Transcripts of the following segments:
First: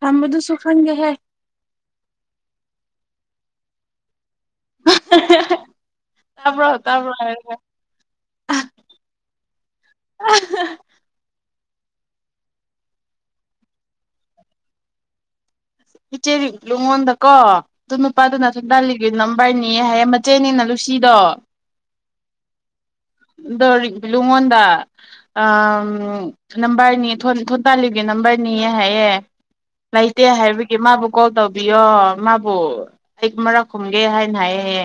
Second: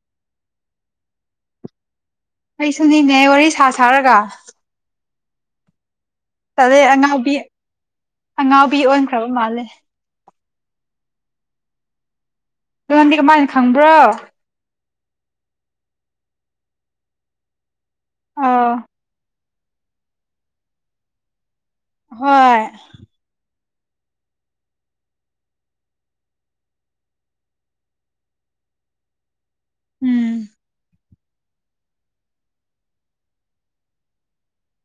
ꯊꯝꯕꯗꯨꯁꯨꯨꯈꯪꯒꯦꯍꯦ ꯑꯩꯁꯨꯅꯤꯅꯦ ꯋꯥꯔꯤ ꯁꯥ ꯁꯥꯔꯒ [inaudible] ꯆꯠꯂꯦ ꯇꯥꯕ꯭ꯔꯣ ꯑꯉꯥꯎꯕꯤ ꯍꯥꯏꯔꯒ ꯑꯉꯥꯎꯕꯤ ꯑꯣꯟꯈ꯭ꯔꯕ ꯃꯥꯜꯂꯦ [inaudible] ꯣ ꯅꯪꯗꯤ ꯀꯃꯥꯏꯅ ꯈꯪꯕ꯭ꯔꯣ ꯄꯆꯦꯔꯤ ꯂꯨꯉꯣꯗꯀꯣ ꯇꯅ ꯄ ꯑꯗꯨ ꯅꯁꯨ ꯑꯥ ꯗꯂꯤꯒꯤ ꯅ ꯚꯏꯅꯤ ꯍꯥꯏꯌꯦ ꯃꯆꯦꯅꯤꯅ ꯂꯨꯁꯤꯗꯣ ꯍꯣꯏ ꯑꯣ ꯂꯨꯉꯣꯟꯗ ꯎ ꯅꯝꯕꯔꯅꯤ ꯊꯣꯟꯇꯥꯂꯤꯒꯤ ꯅꯝꯕꯔꯅꯤꯌꯦ ꯍꯥꯏꯌꯦꯦ ꯂꯩꯇꯦ ꯎꯝ ꯍꯥꯏꯕꯒꯤ ꯃꯥꯕꯨ ꯀꯣꯜ ꯇꯧꯕꯤꯌꯣ ꯃꯥꯕꯨ ꯑꯩ ꯃꯔꯛ ꯈꯨꯝꯒꯦ ꯍꯥꯏꯅ ꯍꯥꯏꯌꯦ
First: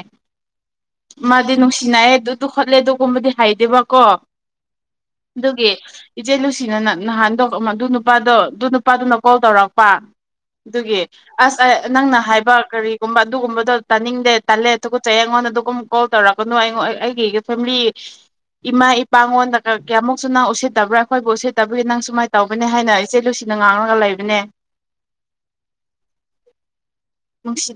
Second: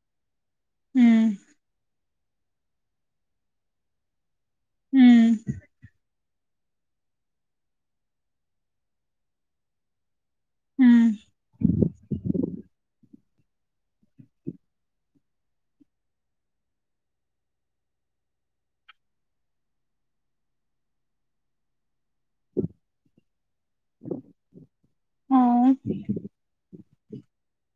ꯎꯝ ꯃꯥꯗꯤ ꯅꯨꯡꯁꯤꯅ ꯗꯨꯗꯨ ꯈꯠꯂꯦ ꯗꯨ ꯀꯨꯝꯕꯗꯤ ꯍꯥꯏꯗꯦꯕꯀꯣ ꯎꯝ ꯗꯨꯒꯤ ꯏꯆꯦ ꯂꯨꯁꯤꯅꯅ ꯅꯍꯥꯟꯗꯣ ꯑꯗꯨ ꯅꯨꯄꯥꯗꯣ ꯑꯗꯨ ꯅꯨꯄꯥꯗꯨꯅ ꯀꯣꯜ ꯇꯧꯔꯛꯄ ꯎꯝ ꯑꯗꯨꯒꯤ ꯑꯁ ꯅꯪꯅ ꯍꯥꯏꯕ ꯀꯔꯤ ꯨꯒꯨꯝꯕ ꯑꯗꯨꯒꯨꯝꯕꯗꯣ ꯇꯥꯅꯤꯡꯗꯦ ꯇꯜꯂꯦ ꯇꯨꯀꯠꯆꯩꯌꯦ ꯑꯩꯉꯣꯟꯗ ꯑꯗꯨꯒꯨꯝ ꯀꯣꯜ ꯇꯧꯔꯛꯀꯅꯨ ꯑꯩꯉ ꯑꯩꯒꯤ ꯐꯦꯃꯤꯂꯤ ꯏꯃꯥ ꯏꯄꯥꯉꯣꯟꯗ ꯀꯌꯥꯃꯨꯛꯁꯨ ꯅꯪ ꯎꯁꯤꯠꯇꯕ꯭ꯔꯥ ꯑꯩꯈꯣꯏꯕꯨ ꯎꯁꯤꯠꯇꯕꯒꯤ ꯅꯪ ꯁꯨꯃꯥꯏꯅ ꯇꯧꯕꯅꯤ ꯍꯥꯏꯅ ꯏꯆꯦ ꯂꯨꯁꯤ ꯅ ꯉꯥꯡꯂꯒ ꯂꯩꯕꯅꯦ ꯑꯣ ꯅꯨꯡꯁꯤ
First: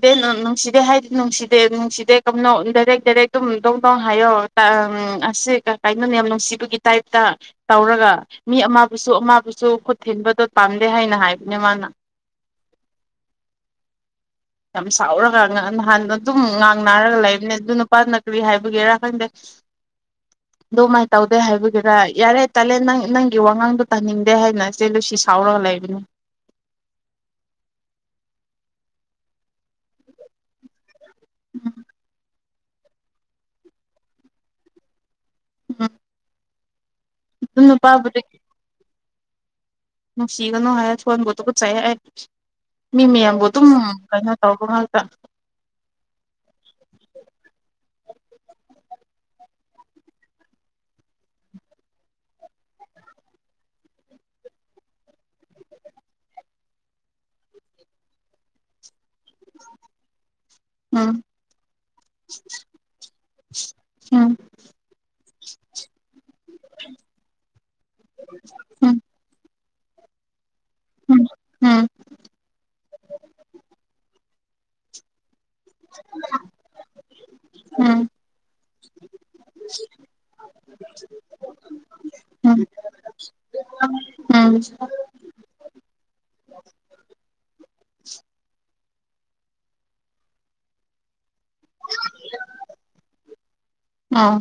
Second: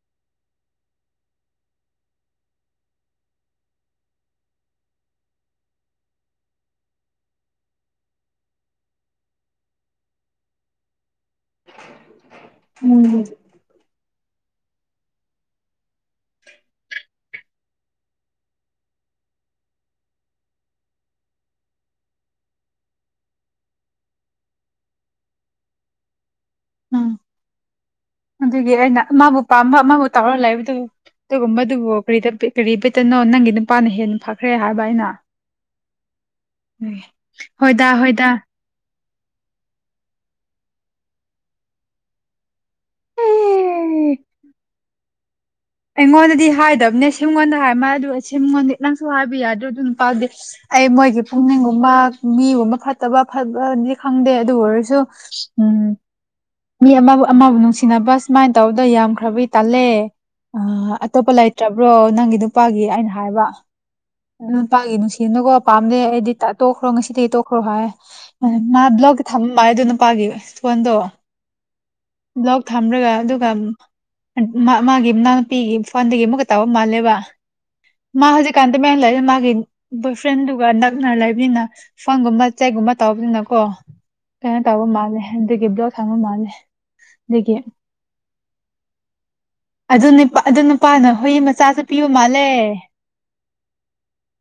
ꯅꯨꯡꯁꯤꯗꯦ ꯍꯥꯏꯗꯤ ꯅꯨꯡꯁꯤꯗꯦ ꯅꯨꯡꯁꯤꯗꯦ ꯀꯝꯅꯧ ꯗꯥꯏꯔꯦꯛ ꯗꯥꯏꯔꯦꯛ ꯑꯗꯨꯝ ꯗꯣꯡ ꯗꯣꯡ ꯍꯥꯏꯌꯣ ꯑꯁꯦ ꯀꯩꯅꯣꯅꯦ ꯌꯥꯝ ꯅꯨꯡꯁꯤꯕꯒꯤ ꯇꯥꯏꯞꯇ ꯇꯧꯔꯒ ꯃꯤ ꯑꯃꯕꯨꯁꯨ ꯑꯃꯕꯨꯁꯨ ꯈꯨꯠ ꯊꯤꯟꯕꯗꯣ ꯄꯥꯝꯗꯦ ꯍꯥꯏꯅ ꯍꯥꯏꯕ ꯎꯝ ꯌꯥꯝ ꯁꯥꯎꯔꯒ ꯅꯍꯥꯟ ꯑꯗꯨꯝ ꯉꯥꯡ ꯅꯥꯔꯒ ꯂꯩꯕꯅꯦ ꯑꯗꯨ ꯅꯨꯄꯥ ꯅ ꯀꯔꯤ ꯍꯥꯏꯕꯒꯤꯔꯥ ꯈꯪꯗꯦ ꯑꯗꯨꯃꯥꯏꯅ ꯇꯧꯗꯦ ꯍꯥꯏꯕꯒꯤꯔꯥ ꯌꯥꯔꯦ ꯇꯥꯂꯦ ꯅꯪ ꯅꯪꯒꯤ ꯋꯥꯉꯥꯡꯗꯣ ꯇꯥꯅꯤꯡꯗꯦ ꯍꯥꯏꯅ ꯏꯆꯦꯂꯨꯁꯤ ꯁꯥꯎꯔꯒ ꯂꯩꯕꯅꯦ ꯎꯝ ꯑꯗꯨꯒꯤ ꯑꯩꯅ ꯑꯃꯕꯨ ꯄꯥꯝꯕ ꯃꯥꯕꯨ ꯇꯥꯎꯔꯒ ꯂꯩꯕꯗꯨ ꯗꯨꯒꯨꯝꯕꯗꯨꯕꯨ ꯀꯔꯤꯗ ꯕꯤꯠ ꯀꯔꯤ ꯕꯤꯠꯇꯅꯣ ꯅꯪꯒꯤ ꯅꯨꯄꯥꯅ ꯍꯦꯟꯅ ꯐꯈ꯭ꯔꯦ ꯍꯥꯏꯕ ꯑꯩꯅ ꯎꯝ ꯑꯗꯨ ꯍꯣꯏꯗ ꯍꯣꯏꯗ ꯅꯨꯡꯁꯤꯒꯅꯣ ꯍꯥꯌꯔꯁꯨ [unintelligible] ꯇꯨꯀꯥꯠꯆꯩꯌꯦ ꯑꯩ ꯃꯤ ꯃꯌꯥꯝꯕꯨ ꯑꯗꯨꯝ ꯑꯦ ꯀꯩꯅꯣ ꯇꯧꯕ ꯇꯥ ꯑꯩꯉꯣꯟꯗꯗꯤ ꯍꯥꯏꯗꯕꯅꯦ ꯁꯤꯉꯣꯟꯗ ꯍꯥꯏ ꯃꯥ ꯑꯗꯨ ꯁꯤꯝꯉꯣꯟꯗꯤ ꯅꯪꯁꯨ ꯍꯥꯏꯕ ꯌꯥꯗ꯭ꯔꯣ ꯑꯗꯨ ꯅꯨꯄꯗꯤ ꯑꯩ ꯃꯣꯏꯒꯤ ꯄꯨꯛꯅꯤꯡꯒꯨꯝꯕ ꯃꯤꯒꯨꯝꯕ ꯐꯠꯇꯕ ꯐꯕꯗꯤ ꯈꯪꯗꯦ ꯑꯗꯨ ꯑꯣꯏꯔꯁꯨ ꯎꯝ ꯃꯤ ꯑꯃꯕꯨ ꯑꯃꯕꯨ ꯅꯨꯡꯁꯤꯅꯕ ꯁꯨꯃꯥꯏꯅ ꯇꯧꯗ ꯌꯥꯝ ꯈꯔꯕꯤ ꯇꯜꯂꯦ ꯎꯝ ꯑꯇꯣꯞꯄ ꯂꯩꯇ꯭ꯔꯕ꯭ꯔꯣ ꯅꯪꯒꯤ ꯅꯨꯄꯥꯒꯤ ꯑꯩꯅ ꯍꯥꯏꯕ ꯎꯝ ꯅꯨꯄꯥꯒꯤ ꯅꯨꯡꯁꯤꯅꯅꯨꯀꯣ ꯄꯥꯝꯗꯦ ꯑꯩꯗꯤ ꯇꯣꯛꯈ꯭ꯔꯣ ꯉꯁꯤꯗꯒꯤ ꯇꯣꯛꯈ꯭ꯔꯣ ꯍꯥꯏ ꯃꯥ ꯎꯝ ꯕ꯭ꯂꯣꯛ ꯃꯥꯥꯏ ꯑꯗꯨ ꯄꯒꯤ ꯐꯣꯟꯗꯣ ꯎꯝ ꯕꯂꯣꯛ ꯊꯝ꯭ꯔꯒ ꯑꯗꯨꯒ ꯃꯥ ꯃꯥꯒꯤ ꯅꯨꯄꯤꯒꯤ ꯐꯣꯟꯗꯒꯤ ꯑꯃꯨꯛꯀ ꯇꯧꯕ ꯃꯥꯜꯂꯦꯕ ꯎꯝ ꯃꯥ ꯍꯧꯖꯤꯛꯀꯥꯟꯗ ꯗꯨꯃꯥꯏ ꯂꯩꯔ ꯃꯥꯒꯤ ꯕꯣꯏ ꯐ꯭ꯔꯦꯟꯗꯨꯒ ꯅꯛꯅ ꯂꯩꯕꯅꯤꯅ ꯐꯣꯟꯒꯨꯝꯕ ꯎꯝ ꯎꯝ ꯆꯦꯛꯒꯨꯝꯕ ꯇꯧꯕꯅꯤꯅꯀꯣ ꯎꯝ ꯀꯩꯅꯣ ꯇꯧꯕ ꯃꯥꯜꯂꯦ ꯑꯗꯨꯒꯤ ꯕ꯭ꯂꯣꯛ ꯊꯥꯡꯕ ꯃꯥꯜꯂꯦ ꯗꯥꯒꯤ ꯑꯗꯨꯅꯤꯄꯥ ꯑꯗꯨ ꯅꯨꯄꯥꯅ ꯍꯨꯏ ꯃꯆꯥꯁꯨ ꯄꯤꯕ ꯃꯥꯜꯂꯦ ꯑꯥ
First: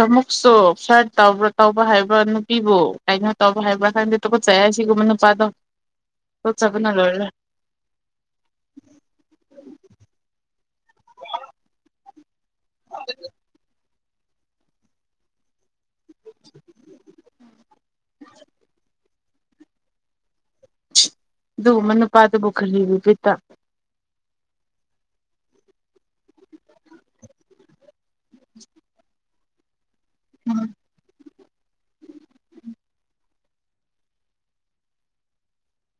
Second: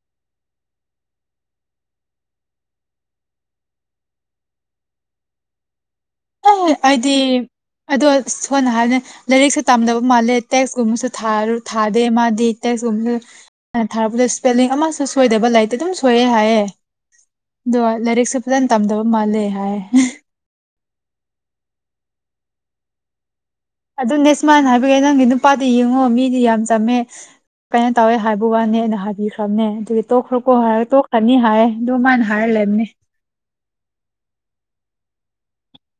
ꯑꯃꯨꯛꯁꯨ ꯐꯜꯔꯠ ꯇꯧꯕꯔ ꯇꯧꯕ ꯍꯥꯏꯕꯔꯥ ꯅꯨꯄꯤꯕꯨ ꯀꯩꯅꯣ ꯇꯧꯕ ꯍꯥꯏꯕ꯭ꯔꯥ ꯈꯪꯗꯦ ꯇꯨꯀꯠꯆꯩꯍꯦ ꯍꯥꯏ ꯁꯤꯒꯨꯝꯕ ꯅꯨꯄꯥꯗꯣ ꯑ ꯇꯨꯀꯠꯆꯕꯅ ꯑꯩꯗꯤ ꯂꯣꯏꯔꯦ ꯑꯗꯣ ꯁꯣꯟꯅ ꯍꯥꯏꯅꯤ ꯂꯥꯏꯔꯤꯛꯁꯨ ꯇꯝꯗꯕ ꯃꯥꯜꯂꯦ ꯇꯦꯛꯁꯀꯨꯝꯕꯁꯨ ꯊꯥ ꯊ ꯗꯦ ꯃꯥꯗꯤ ꯁꯨꯝꯃꯦ ꯊꯥꯛꯄꯗ ꯁ ꯏꯁꯄꯦꯂꯤꯡ ꯑꯃꯁꯨ ꯁꯣꯏꯗꯕ ꯂꯥꯏꯇꯦ ꯑꯗꯨꯝ ꯊꯣꯛꯑ ꯍꯥꯏ ꯂꯥꯏꯔꯛꯁꯦ ꯐꯖꯅ ꯇꯝꯗꯕ ꯃꯥꯜꯂꯦ ꯍꯥꯏ ꯑꯗꯨ ꯃꯦꯅꯨ ꯄꯥꯗ ꯕꯨꯈꯔ ꯍꯔꯤ ꯄꯤꯇꯥ ꯑꯗꯨ ꯅꯦꯁꯃꯅ ꯍꯥꯏꯕꯒꯤ ꯅꯪꯒꯤ ꯅꯨꯄꯥꯗꯤ ꯌꯦꯡꯉꯣ ꯃꯤꯗꯤ ꯌꯥꯝ ꯆꯝꯃꯦ ꯀꯩꯅꯣ ꯇꯧꯋꯦ ꯍꯥꯏꯕ ꯋꯥꯅꯤ ꯑꯩꯅ ꯍꯥꯏꯕꯤꯈ꯭ꯔꯕꯅꯦ ꯑꯗꯨ ꯇꯣꯛꯈ꯭ꯔꯣ ꯀꯣ ꯎꯝ ꯍꯥꯏꯔꯦ ꯇꯣꯛꯈ꯭ꯔꯅꯤ ꯍꯥꯏꯔꯦ ꯑꯗꯨ ꯃꯥꯅ ꯍꯥꯏꯔ ꯂꯩꯕꯅꯦ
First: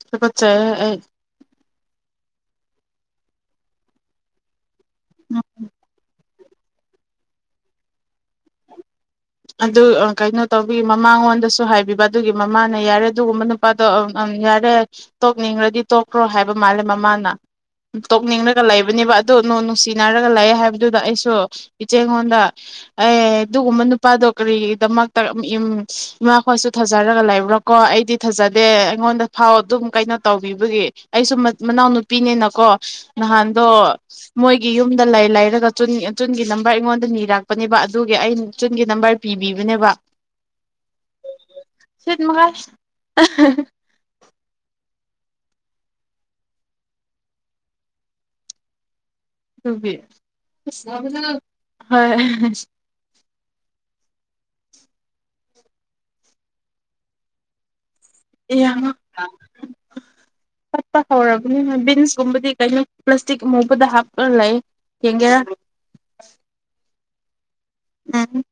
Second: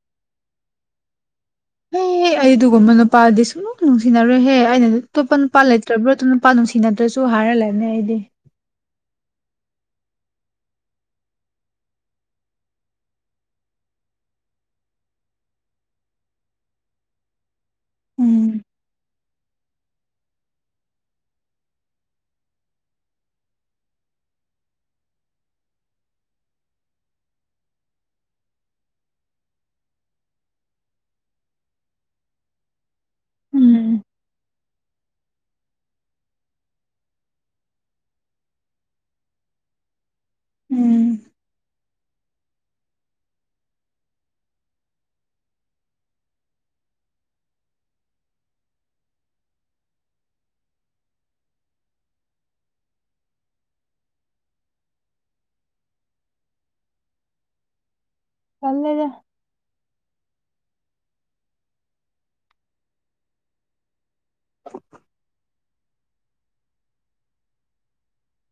ꯁꯤꯀꯠꯁꯦ ꯑꯩ ꯍꯦꯍ ꯑꯩ ꯑꯗꯨꯒꯒꯨꯝꯕ ꯅꯨꯄꯥꯗꯤ ꯁꯨꯡ ꯅꯨꯡꯁꯤꯅꯔꯣꯏꯍꯦ ꯑꯩꯅ ꯄ ꯄꯜꯂꯦꯠꯇ꯭ꯔꯕ꯭ꯔ ꯅꯨꯄꯥ ꯅꯨꯡꯁꯤꯅꯗ꯭ꯔꯁꯨ ꯍꯥꯏꯔꯜꯂꯅꯤ ꯑꯩꯗꯤ ꯑꯗꯨ ꯀꯩꯅꯣ ꯇꯧꯕꯤ ꯃꯃꯥꯡꯉꯣꯟꯗꯁꯨ ꯍꯥꯏꯕꯤꯕ ꯑꯗꯨꯒꯤ ꯃꯃꯥꯅ ꯌꯥꯔꯦ ꯑꯗꯨꯒꯨꯝꯕ ꯅꯨꯄꯥꯗꯣ ꯌꯥꯔꯦ ꯇꯣꯛꯅꯤꯡꯈ꯭ꯔꯗꯤ ꯇꯣꯛꯈ꯭ꯔꯣ ꯍꯥꯏꯕ ꯃꯥꯜꯂꯦ ꯃꯃꯥꯅ ꯎꯝ ꯇꯣꯛꯅꯤꯡꯂꯒ ꯂꯩꯕꯅꯦꯕ ꯑꯗꯨ ꯅꯣꯡ ꯅꯨꯡꯁꯤ ꯔꯒ ꯂꯥꯛꯑꯦ ꯍꯥꯏꯕꯗꯨꯗ ꯑꯩꯁꯨ ꯏꯆꯦꯉꯣꯟꯗ ꯑꯦ ꯑꯗꯨꯒꯨꯝꯕ ꯅꯨ ꯅꯨꯄꯥꯗꯣ ꯀꯔꯤꯒꯤꯗꯃꯛꯇ ꯏꯃꯥꯈꯣꯏꯁꯨ ꯊꯥꯖꯔꯒ ꯂꯩꯕ꯭ꯔꯣꯀꯣ ꯑꯩꯗꯤ ꯊꯥꯖꯗꯦ ꯑꯩꯉꯣꯟꯗ ꯐꯥꯎ ꯑꯗꯨꯝ ꯀꯩꯅꯣ ꯇꯧꯕꯤꯕꯒꯤ ꯑꯩꯁꯨ ꯃꯅꯥꯎꯅꯨꯄꯤꯅꯤꯅꯀꯣ ꯅꯍꯥꯟꯗꯣ ꯎꯝ ꯃꯣꯏꯒꯤ ꯌꯨꯝꯗ ꯂꯩ ꯂꯩꯔꯒ ꯆꯨꯟꯒꯤ ꯅꯝꯕꯔ ꯑꯩꯉꯣꯟꯗ ꯅꯤꯔꯛꯄꯅꯦꯕ ꯑꯗꯨꯒꯤ ꯑꯩ ꯆꯨꯟꯒꯤ ꯅꯝꯕꯔ ꯄꯤꯕꯤꯕꯅꯦꯕ ꯎꯝ ꯁꯤꯠꯃꯉꯥꯏ ꯑꯗꯨꯕꯤ ꯍꯣꯏ ꯑꯦ ꯌꯥ ꯇꯜꯂꯦꯗ ꯍꯥꯠꯄ ꯍꯧꯔꯕꯅꯤꯣꯏ ꯕꯤꯟꯁꯀꯨꯝꯕꯗꯤ ꯀꯩꯅꯣ ꯄ꯭ꯂꯥꯁꯇꯤꯛ ꯑꯃꯨꯕꯗ ꯍꯥꯞꯄ ꯂꯩ ꯌꯦꯡꯒꯦꯔꯥ ꯎꯝ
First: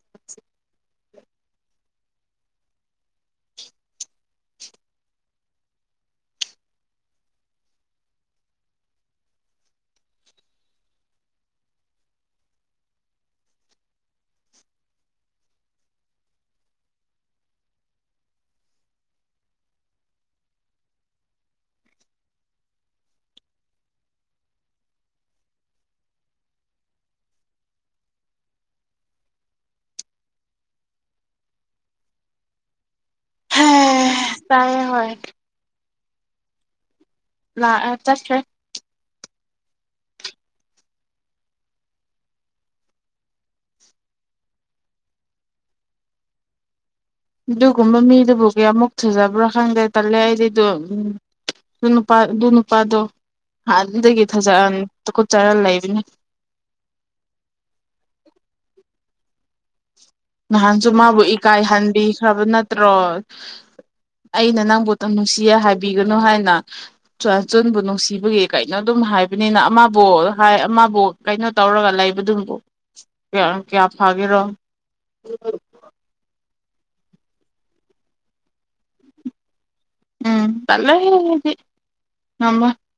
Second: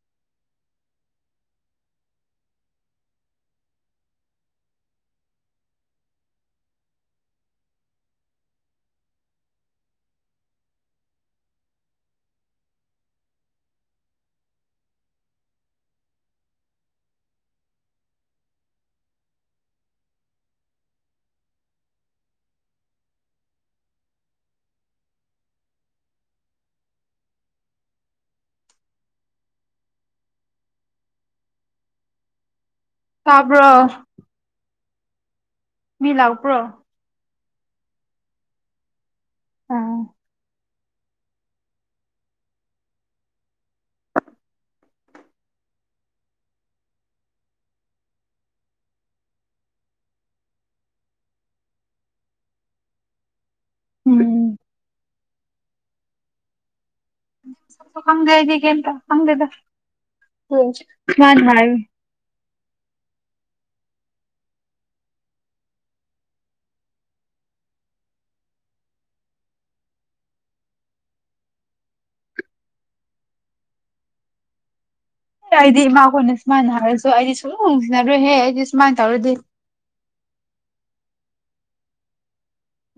[inaudible] ꯇꯕꯔ ꯑ ꯃꯤ ꯂꯥꯎꯄ꯭ꯔꯣ ꯂ ꯆꯁ꯭ꯔꯦ ꯑꯥ [inaudible] ꯑꯗꯨꯒꯨꯝꯕ ꯃꯤꯗꯨꯕꯨ ꯀꯌꯥꯃꯨꯛ ꯊꯨꯖꯕ꯭ꯔꯥ ꯈꯪꯗ꯭ꯔꯦ ꯇꯜꯂꯦ ꯑꯩꯗꯤꯗ ꯎ ꯑꯗꯨ ꯅꯨꯄꯥ ꯑꯗꯨ ꯅꯨꯄꯥꯗꯣ ꯍꯗꯒꯤ ꯏ ꯊꯖ ꯎꯝ ꯆꯔ ꯂꯩꯕꯅꯤ ꯀꯝꯒꯗꯤ ꯀꯦꯝꯇ ꯍꯪꯗ ꯅꯍꯥꯟꯁꯨ ꯃꯥꯕꯨ ꯏꯀꯥꯏꯍꯟꯕꯤꯈ꯭ꯔꯕ ꯅꯠꯇ꯭ꯔꯣ ꯑꯩꯅ ꯅꯪꯕꯨ ꯅꯨꯡꯁꯤꯌꯦ ꯍꯥꯏꯕꯤꯒꯅꯨ ꯍꯥꯏꯅ ꯆꯨꯔꯥꯟꯆꯟꯕꯨ ꯅꯨꯡꯁꯤꯕꯒꯤ ꯀꯩꯅꯣ ꯑꯗꯨꯝ ꯍꯥꯏꯕꯅꯤꯅ ꯑꯃꯕꯨ ꯍꯥꯏ ꯑꯃꯕꯨ ꯀꯩꯅꯣ ꯇꯧꯔꯒ ꯂꯩꯕꯗꯨꯕꯨ ꯀꯌꯥ ꯐꯥꯒꯦꯔꯣ ꯗꯤ ꯃꯥ ꯀꯅꯤ ꯁꯨꯃꯅ ꯍꯥꯏꯔꯁꯨ ꯑꯩꯗꯤ ꯁꯨꯝ ꯍꯣꯡꯁꯤꯟꯅꯔꯨꯍꯦ ꯑꯩꯗꯤ ꯁꯨꯃꯥꯏꯅ ꯇꯧꯔꯗꯤ ꯎꯝꯂꯦꯗꯤ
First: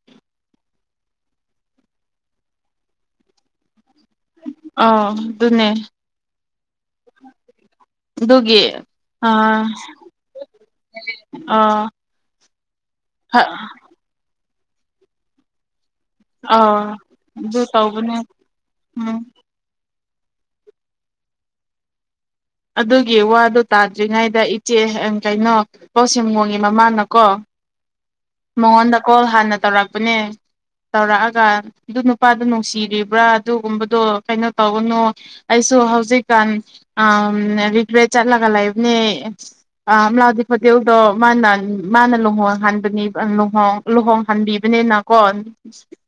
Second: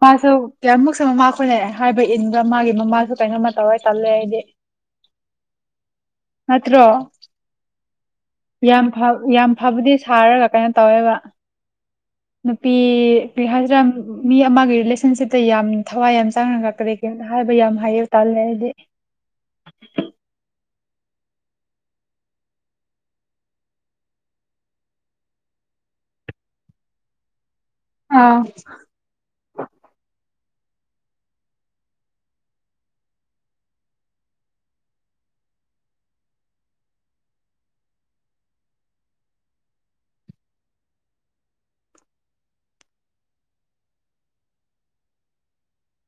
ꯃꯥꯁꯨ ꯀꯌꯥꯃꯨꯛꯁꯨ ꯃꯃꯥꯈꯣꯏꯅ ꯍꯥꯏꯕ ꯏꯟꯕ ꯃꯥꯒꯤ ꯃꯃꯥꯁꯨ ꯀꯩꯅꯣꯝꯃ ꯇꯧꯔ ꯇꯜꯂꯦ ꯑꯩꯗꯤ ꯑ ꯑꯗꯨꯅꯦ ꯍꯥꯠꯇ꯭ꯔꯣ ꯑꯗꯨꯒꯤ ꯌꯥꯝ ꯌꯥꯝ ꯑꯥ ꯐꯕꯗꯤ ꯁꯥꯔꯒ ꯀꯩꯅꯣ ꯇꯧꯋꯦꯕ ꯑꯥ ꯅꯨꯄꯤ ꯍꯥ ꯍꯥꯏꯁꯤꯔ ꯃꯤ ꯑꯃꯒꯤ ꯔꯤꯂꯦꯁꯟꯁꯤꯞꯇ ꯌꯥꯝꯅꯤ ꯊꯋꯥꯏ ꯌꯥꯝ ꯆꯥꯡꯅ ꯉꯥꯛꯀꯗ ꯑꯥ ꯀꯩꯝꯇ ꯍꯥꯏꯕ ꯑꯗꯨ ꯌꯥꯝ ꯍꯥꯏꯌꯦ ꯇꯧꯕꯅꯦ ꯇꯥꯜꯂꯦ ꯑꯩꯗꯤ ꯎꯝ ꯑꯗꯨꯒꯤ ꯋꯥꯗꯣ ꯇꯥꯗ꯭ꯔꯤꯉꯩꯗ ꯏꯆꯦ ꯀꯩꯅꯣ ꯄꯥꯎꯁꯦꯝꯒꯣꯡꯒꯤ ꯃꯃꯥꯅꯀꯣ ꯑꯥ ꯃꯉꯣꯟꯗ ꯀꯣꯜ ꯍꯥꯟꯅ ꯇꯧꯔꯛꯄꯅꯦ ꯇꯧꯔꯛꯑꯒ ꯑꯗꯨ ꯅꯨꯄꯥꯗꯨ ꯅꯨꯡꯁꯤꯔꯤꯕ꯭ꯔꯥ ꯑꯗꯨꯒꯨꯝꯕꯗꯣ ꯀꯩꯅꯣ ꯇꯧꯒꯅꯨ ꯑꯩꯁꯨ ꯍꯧꯖꯤꯛꯀꯥꯟ ꯎꯝ ꯔꯤꯒ꯭ꯔꯦꯠ ꯆꯠꯂꯒ ꯂꯩꯕꯅꯦ ꯑꯝꯂꯥꯎꯗꯤ ꯍꯣꯇꯦꯜꯗꯣ ꯃꯥꯅ ꯃꯥꯅ ꯂꯨꯍꯣꯡ ꯍꯟꯕꯅꯤ ꯂꯨꯍꯣꯡ ꯂꯨꯍꯣꯡꯍꯟꯕꯤꯕꯅꯤꯅꯀꯣ